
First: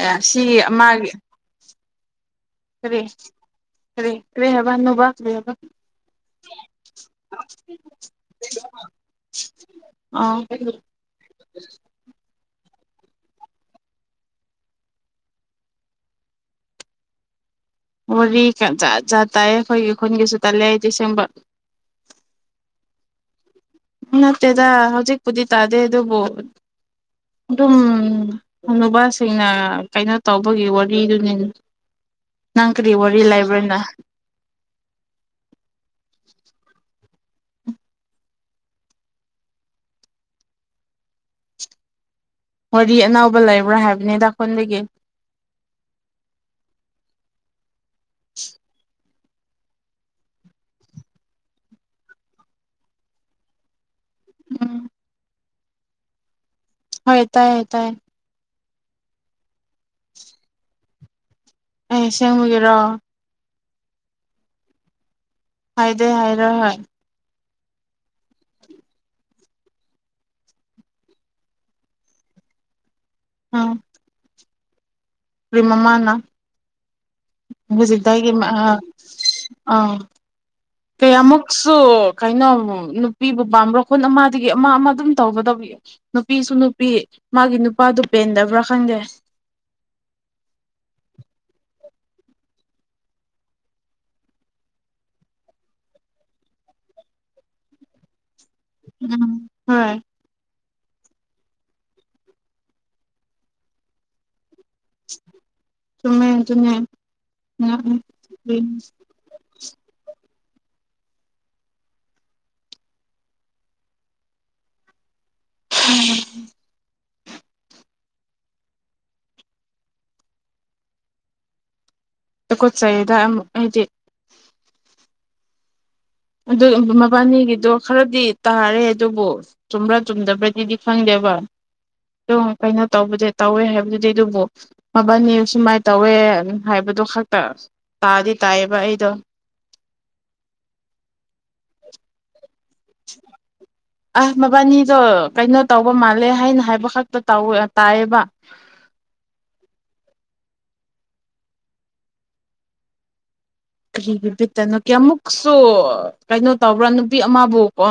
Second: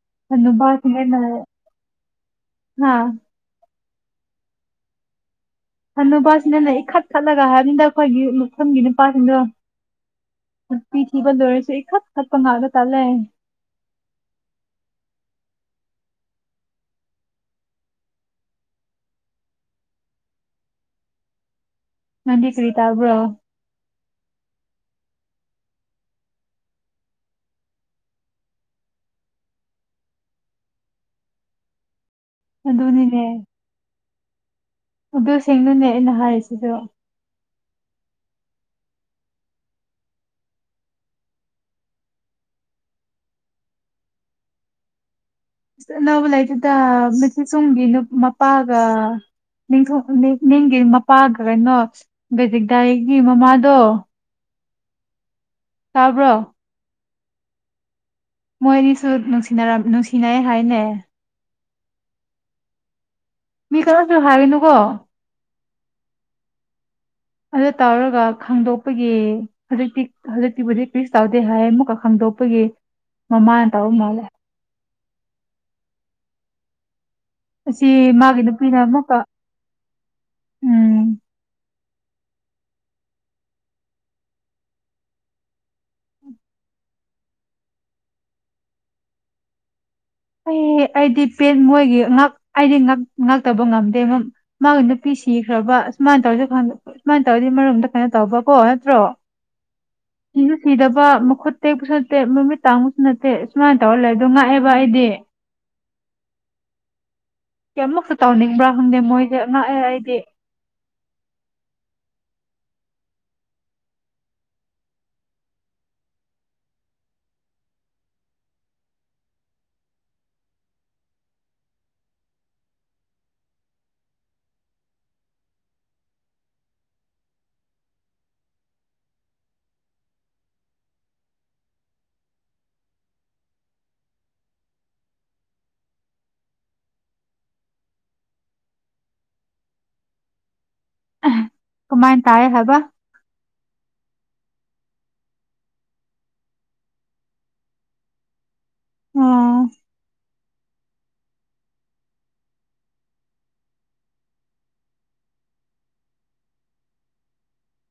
ꯑꯦ ꯁꯤꯒꯤ ꯑꯃꯒꯤ ꯍꯅꯨꯕꯥꯁꯤꯡꯅ ꯍꯥ ꯐꯔꯦ ꯀꯦ ꯔꯦ ꯍꯥꯏꯕ ꯅꯨꯣꯕ ꯂꯩꯦꯕ ꯍꯟꯅꯨꯄꯥꯁꯤꯅꯅꯦ ꯏꯈꯠ ꯈꯠꯂꯒ ꯍꯥꯏꯕꯅꯤꯅ ꯑꯩꯈꯣꯏꯒꯤ ꯃꯐꯝꯒꯤ ꯅꯨꯄꯥꯁꯤꯡꯗꯣ ꯑꯥ ꯅꯨꯄꯤ ꯊꯤꯕ ꯂꯣꯏꯔꯁꯨ ꯏꯈꯠ ꯄ ꯉꯒ ꯇꯂꯦ ꯋꯥꯔꯤ ꯖꯥꯠ ꯖꯥꯠ ꯇꯥꯏ ꯑꯩꯈꯣꯏꯒꯤ ꯈꯨꯟꯒꯤꯁꯨ ꯇꯥꯂꯦ ꯫ꯑꯩꯗꯤ ꯁꯦꯡꯕ ꯅꯪꯗꯤ ꯀ꯭ꯔꯤꯇꯥꯕ꯭ꯔꯣ ꯅꯠꯇꯦꯗ ꯍꯧꯖꯤꯛꯄꯨꯗꯤ ꯇꯥꯗꯦ ꯑꯗꯨꯕꯨ ꯑꯗꯨꯝ ꯅꯨꯄꯥꯁꯤꯡꯅ ꯀꯩꯅꯣ ꯇꯧꯕꯒꯤ ꯋꯥꯔꯤꯗꯨꯅꯤ ꯅꯪ ꯀꯔꯤ ꯋꯥꯔꯤ ꯑꯗꯨꯅꯤꯅꯦ ꯂꯥꯏꯕ꯭ꯔꯅꯦ ꯑꯗꯨ ꯁꯦꯡꯅꯅꯦ ꯑꯩꯅ ꯍꯥꯏꯔꯤꯁꯤꯗꯣ ꯋꯥꯔꯤ ꯑꯅꯧꯕ ꯂꯩꯕ꯭ꯔꯥ ꯍꯥꯏꯕꯅꯤꯗ ꯄꯨꯕꯒꯤ ꯑꯅꯧꯕ ꯂꯩꯇꯦꯗ ꯃꯊꯤꯠ ꯆꯨꯝꯒꯤꯅꯨꯞ ꯃꯄꯥꯒ ꯅꯤꯡꯊꯣ [unintelligible] ꯃꯄꯥꯒ ꯀꯩꯅꯣ [unintelligible] ꯕꯦꯖꯤꯛꯗꯥꯏꯒꯤ ꯃꯃꯥꯗꯣ ꯎꯝ ꯇꯥꯕ꯭ꯔꯣ ꯍ ꯇꯥꯏ ꯇꯥꯏ ꯃꯣꯏꯅꯤꯁꯨ ꯅꯨꯡꯁꯤꯅꯔ ꯅꯨꯡꯁꯤꯅꯩ ꯍꯥꯏꯅꯦ ꯑꯩ ꯁꯦꯡꯕꯒꯤꯔꯣ ꯃꯤ ꯀꯔꯁꯨ ꯍꯥꯏꯔꯤꯅꯨꯀꯣ ꯍꯥꯏꯗꯦ ꯍꯥꯏꯔ ꯍꯣꯏ ꯑꯗꯨꯗ ꯇꯧꯔꯒ ꯈꯪꯗꯣꯛꯄꯒꯤ ꯍꯧꯖꯤꯛꯇꯤ ꯍꯧꯖꯤꯛꯇꯤꯕꯨꯗꯤ ꯄꯤꯁ ꯇꯧꯗꯦ ꯍꯥꯏ ꯑꯃꯨꯛꯀ ꯈꯪꯗꯣꯛꯄꯒꯤ ꯃꯃ ꯅ ꯇꯥꯎ ꯃꯥꯂꯦ ꯔꯤ ꯃꯃꯥꯅ ꯑꯁꯤ ꯍꯧꯖꯤꯛꯗꯥꯏꯒꯤ ꯃꯥꯒꯤ ꯑ ꯅꯨꯄꯤꯅ ꯑꯃꯨꯛꯀ ꯑꯥ ꯎꯝ ꯀꯌꯥꯃꯨꯛꯁꯨ ꯀꯩꯅꯣ ꯅꯨꯄꯤꯕꯨ ꯄꯥꯝꯕ꯭ꯔꯥ ꯈꯠ ꯑꯃꯗꯒꯤ ꯑꯃ ꯑꯃ ꯑꯗꯨꯝ ꯇꯧꯒꯗꯕ ꯅꯨꯄꯤꯁꯨ ꯅꯨꯄꯤ ꯃꯥꯒꯤ ꯅꯨꯄꯥꯗꯨ ꯄꯦꯟꯗꯕ꯭ꯔꯥ ꯈꯪꯗꯦ ꯑꯩ ꯑꯩꯗꯤ ꯄꯦꯟ ꯃꯣꯏꯒꯤ ꯑꯩꯗꯤ ꯉꯇꯕ ꯉꯝꯗꯦ ꯃꯥꯒꯤ ꯅꯨꯄꯤ ꯁꯤꯈ꯭ꯔꯕ ꯑꯨꯃꯥꯏꯅ ꯇꯧꯔꯁꯨ ꯁꯨꯃꯥꯏꯅ ꯇꯧꯔꯗꯤ ꯃꯔꯣꯝꯗ ꯀꯩꯅꯣ ꯇꯧꯕ ꯀꯣ ꯅꯠꯇ꯭ꯔꯣ ꯎꯝ ꯍꯣꯏ ꯎꯝ ꯊꯤꯗꯕ ꯃꯈꯨꯠ ꯇꯦꯛꯄꯁꯨ ꯅꯠꯇꯦ ꯃꯃꯤꯠ ꯇꯥꯡꯕꯁꯨ ꯅꯠꯇꯦ ꯁꯨꯃꯥꯏꯅ ꯇꯧꯔ ꯂꯩ ꯑꯣ ꯉꯥꯛꯑꯦꯕ ꯑꯩꯗꯤ ꯆꯨꯃꯦ ꯆꯨꯃꯦ ꯀꯌꯥꯃꯨꯛꯁꯨ ꯇꯥꯎꯅꯤꯡꯕ꯭ꯔꯥ ꯈꯪꯗꯦ ꯃꯣꯏꯗꯤꯦ ꯑꯉꯛꯑꯦ ꯑꯩꯗꯤ [unintelligible] ꯇꯨꯀꯠꯆꯩꯗ ꯑꯩꯗꯤ ꯑꯗꯨ ꯃꯕꯥꯅꯤꯒꯤꯗꯣ ꯈꯔꯗꯤ ꯇꯥꯔꯦ ꯑꯗꯨꯕꯨ ꯆꯨꯝꯕ꯭ꯔꯥ ꯆꯨꯝꯗꯕ꯭ꯔꯗꯤꯗꯤ ꯈꯪꯗꯦꯕ ꯑ ꯀꯩꯅꯣ ꯇꯧꯕꯗꯤ ꯇꯧꯋꯦ ꯍꯥꯏꯕꯗꯨꯗꯤ ꯑꯗꯨꯕꯨ ꯃꯕꯥꯅꯤ ꯁꯨꯃꯥꯏꯅ ꯇꯧꯋꯦ ꯍꯥꯏꯕꯗꯣ ꯈꯛꯇ ꯇꯥꯗꯤ ꯇꯥꯏꯌꯦꯕ ꯑꯩꯗꯣ ꯀꯃꯥꯏꯅ ꯇꯥꯏꯌꯦ ꯍꯥꯏꯕ ꯕ ꯑꯁ ꯃꯕꯥꯅꯤꯗꯣ ꯀꯩꯅꯣ ꯇꯧꯕ ꯃꯥꯜꯂꯦ ꯍꯥꯏꯅ ꯍꯥꯏꯕ ꯈꯛꯇ ꯇꯥꯏꯌꯦꯕ ꯑꯣ ꯀꯔꯤꯒꯤꯕꯤꯠꯇꯅꯣ ꯀꯦ ꯑꯃꯨꯛꯁꯨ ꯀꯩꯅꯣ ꯇꯧꯕ꯭ꯔꯥ ꯅꯨꯄꯤ ꯑꯃꯕꯨ ꯀꯣ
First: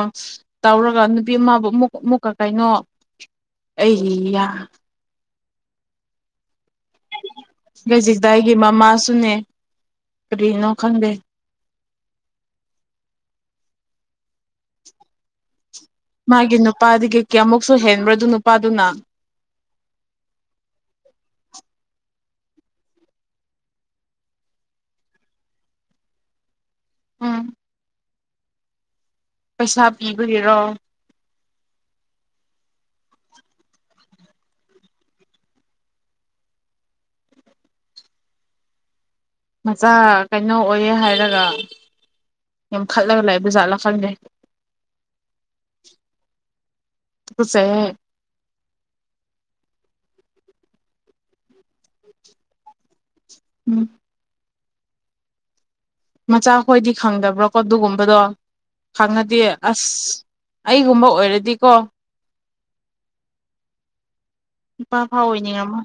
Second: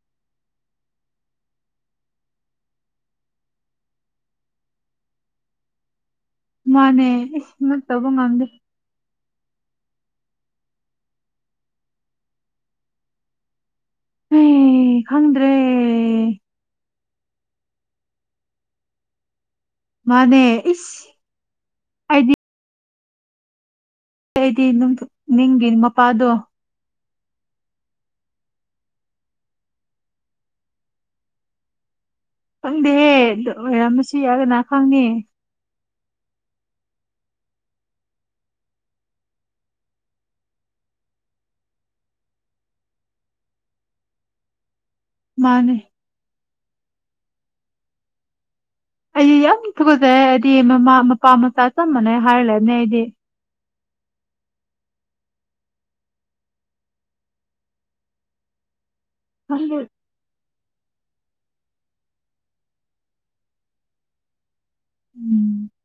ꯇꯧꯔꯒ ꯅꯨꯄꯤ ꯑꯃꯕꯨ ꯑꯃꯨꯛ ꯑꯃꯨꯛꯀ ꯀꯩꯅꯣ ꯑꯩ ꯃꯥꯅꯦ ꯏꯁ ꯉꯛꯇꯧꯕ ꯉꯝꯗꯦ ꯒꯖꯤꯛꯗꯥꯏꯒꯤ ꯃꯃꯥꯁꯨꯅꯦ ꯀꯔꯤꯅꯣ ꯈꯪꯟꯗꯦ ꯍꯩ ꯈꯪꯗ꯭ꯔꯦ ꯃꯥꯒꯤ ꯅꯨ ꯅꯨꯄꯥꯗꯒꯤ ꯀꯌꯥꯃꯨꯛꯁꯨ ꯍꯦꯟꯕ꯭ꯔꯗꯨ ꯅꯨꯄꯥꯗꯨꯅ ꯃꯥꯅꯦ ꯏꯁ ꯑꯩꯗꯤ ꯑꯩꯗꯤ ꯅꯤꯡꯒꯤ ꯃꯄꯥꯗꯣ ꯎꯝ ꯄꯩꯁꯥ ꯄꯤꯕꯒꯤꯔꯣ ꯈꯪꯗꯦꯍꯦ ꯑꯗꯨ ꯑꯣꯏꯔꯝꯃꯁꯤ ꯌꯥꯒꯅ ꯈꯪꯉꯦ ꯃꯆꯥ ꯀꯩꯅꯣ ꯑꯣꯏꯌꯦꯦ ꯍꯥꯏꯔꯒ ꯌꯥꯝ ꯈꯠꯂꯒ ꯂꯩ ꯕꯖꯥꯠꯅ ꯈꯪꯗꯦ ꯃꯥꯅꯦ ꯁꯦ ꯑꯩ ꯌꯥꯝ ꯊꯨꯒꯖꯔꯦ ꯑꯩꯗꯤ ꯃꯃꯥ ꯃꯄꯥ ꯃꯆꯥ ꯆꯝ ꯃꯅꯦꯩ ꯍꯥꯏꯔ ꯂꯩꯅꯦ ꯑꯩꯗꯤ ꯎꯝ ꯃꯆꯥ ꯈꯣꯏꯗꯤ ꯈꯪꯗꯕ꯭ꯔꯣꯀꯣ ꯑꯗꯨꯒꯨꯝꯕꯗꯣ ꯈꯪꯉꯗꯤꯦ ꯈꯪꯗꯦ ꯑꯁ ꯑꯩꯒꯨꯝꯕ ꯑꯣꯏꯔꯗꯤꯀꯣ ꯏꯄꯥ ꯐꯥ ꯑꯣꯏꯅꯤꯡꯉ ꯎꯝ ꯑꯃ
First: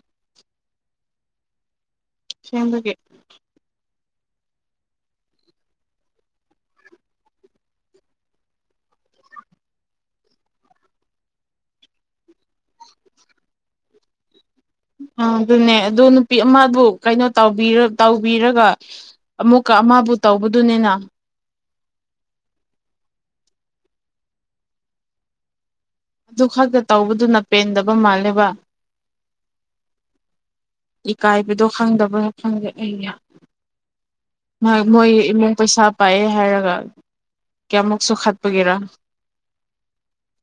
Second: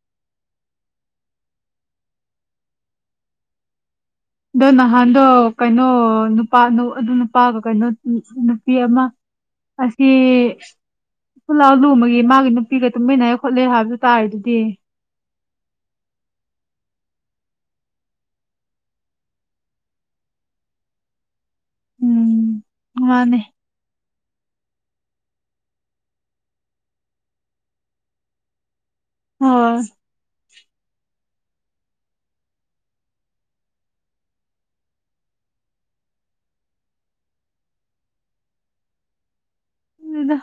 ꯁꯤꯗꯒꯦ ꯑꯗꯣ ꯅꯍꯥꯟꯗꯣ ꯀꯩꯅꯣ ꯅꯨꯄꯥ ꯑꯗꯨ ꯅꯨꯄꯥꯒ ꯀꯩꯅꯣ ꯅꯨꯄꯤ ꯑꯃ ꯑꯁꯤ ꯈꯨꯂꯥꯎ ꯂꯨꯃꯒꯤ ꯃꯥꯒꯤ ꯅꯨꯄꯤꯒ ꯇꯨꯃꯤꯟꯅꯔ ꯈꯣꯠꯂꯦ ꯍꯥꯏꯕꯗꯨ ꯇꯥꯔꯦ ꯑꯗꯨꯗꯤ ꯑ ꯑꯗꯨꯅꯦ ꯑ ꯅꯨꯄꯤ ꯑꯃꯕꯨ ꯀꯩꯅꯣ ꯇꯧꯕꯤꯔꯒ ꯑꯃꯨꯛꯀ ꯑꯃꯕꯨ ꯇꯧꯕꯗꯨꯅꯤꯅ ꯎꯝ ꯃꯥꯅꯦ ꯑꯗꯨ ꯈꯛꯇ ꯇꯧꯕꯗꯨꯅ ꯄꯦꯟꯗꯕ ꯃꯥꯜꯂꯦꯕ ꯑ ꯏꯀꯥꯏꯕꯗꯣ ꯈꯪꯗꯕꯅ ꯈꯪꯗꯦ ꯑꯩ ꯃꯣꯏ ꯏꯃꯨꯡ ꯄꯩꯁꯥ ꯄꯥꯏꯑꯦ ꯍꯥꯏꯔꯒ ꯀꯌꯥꯃꯨꯛꯁꯨ ꯈꯠꯄꯒꯦꯔ ꯎꯗ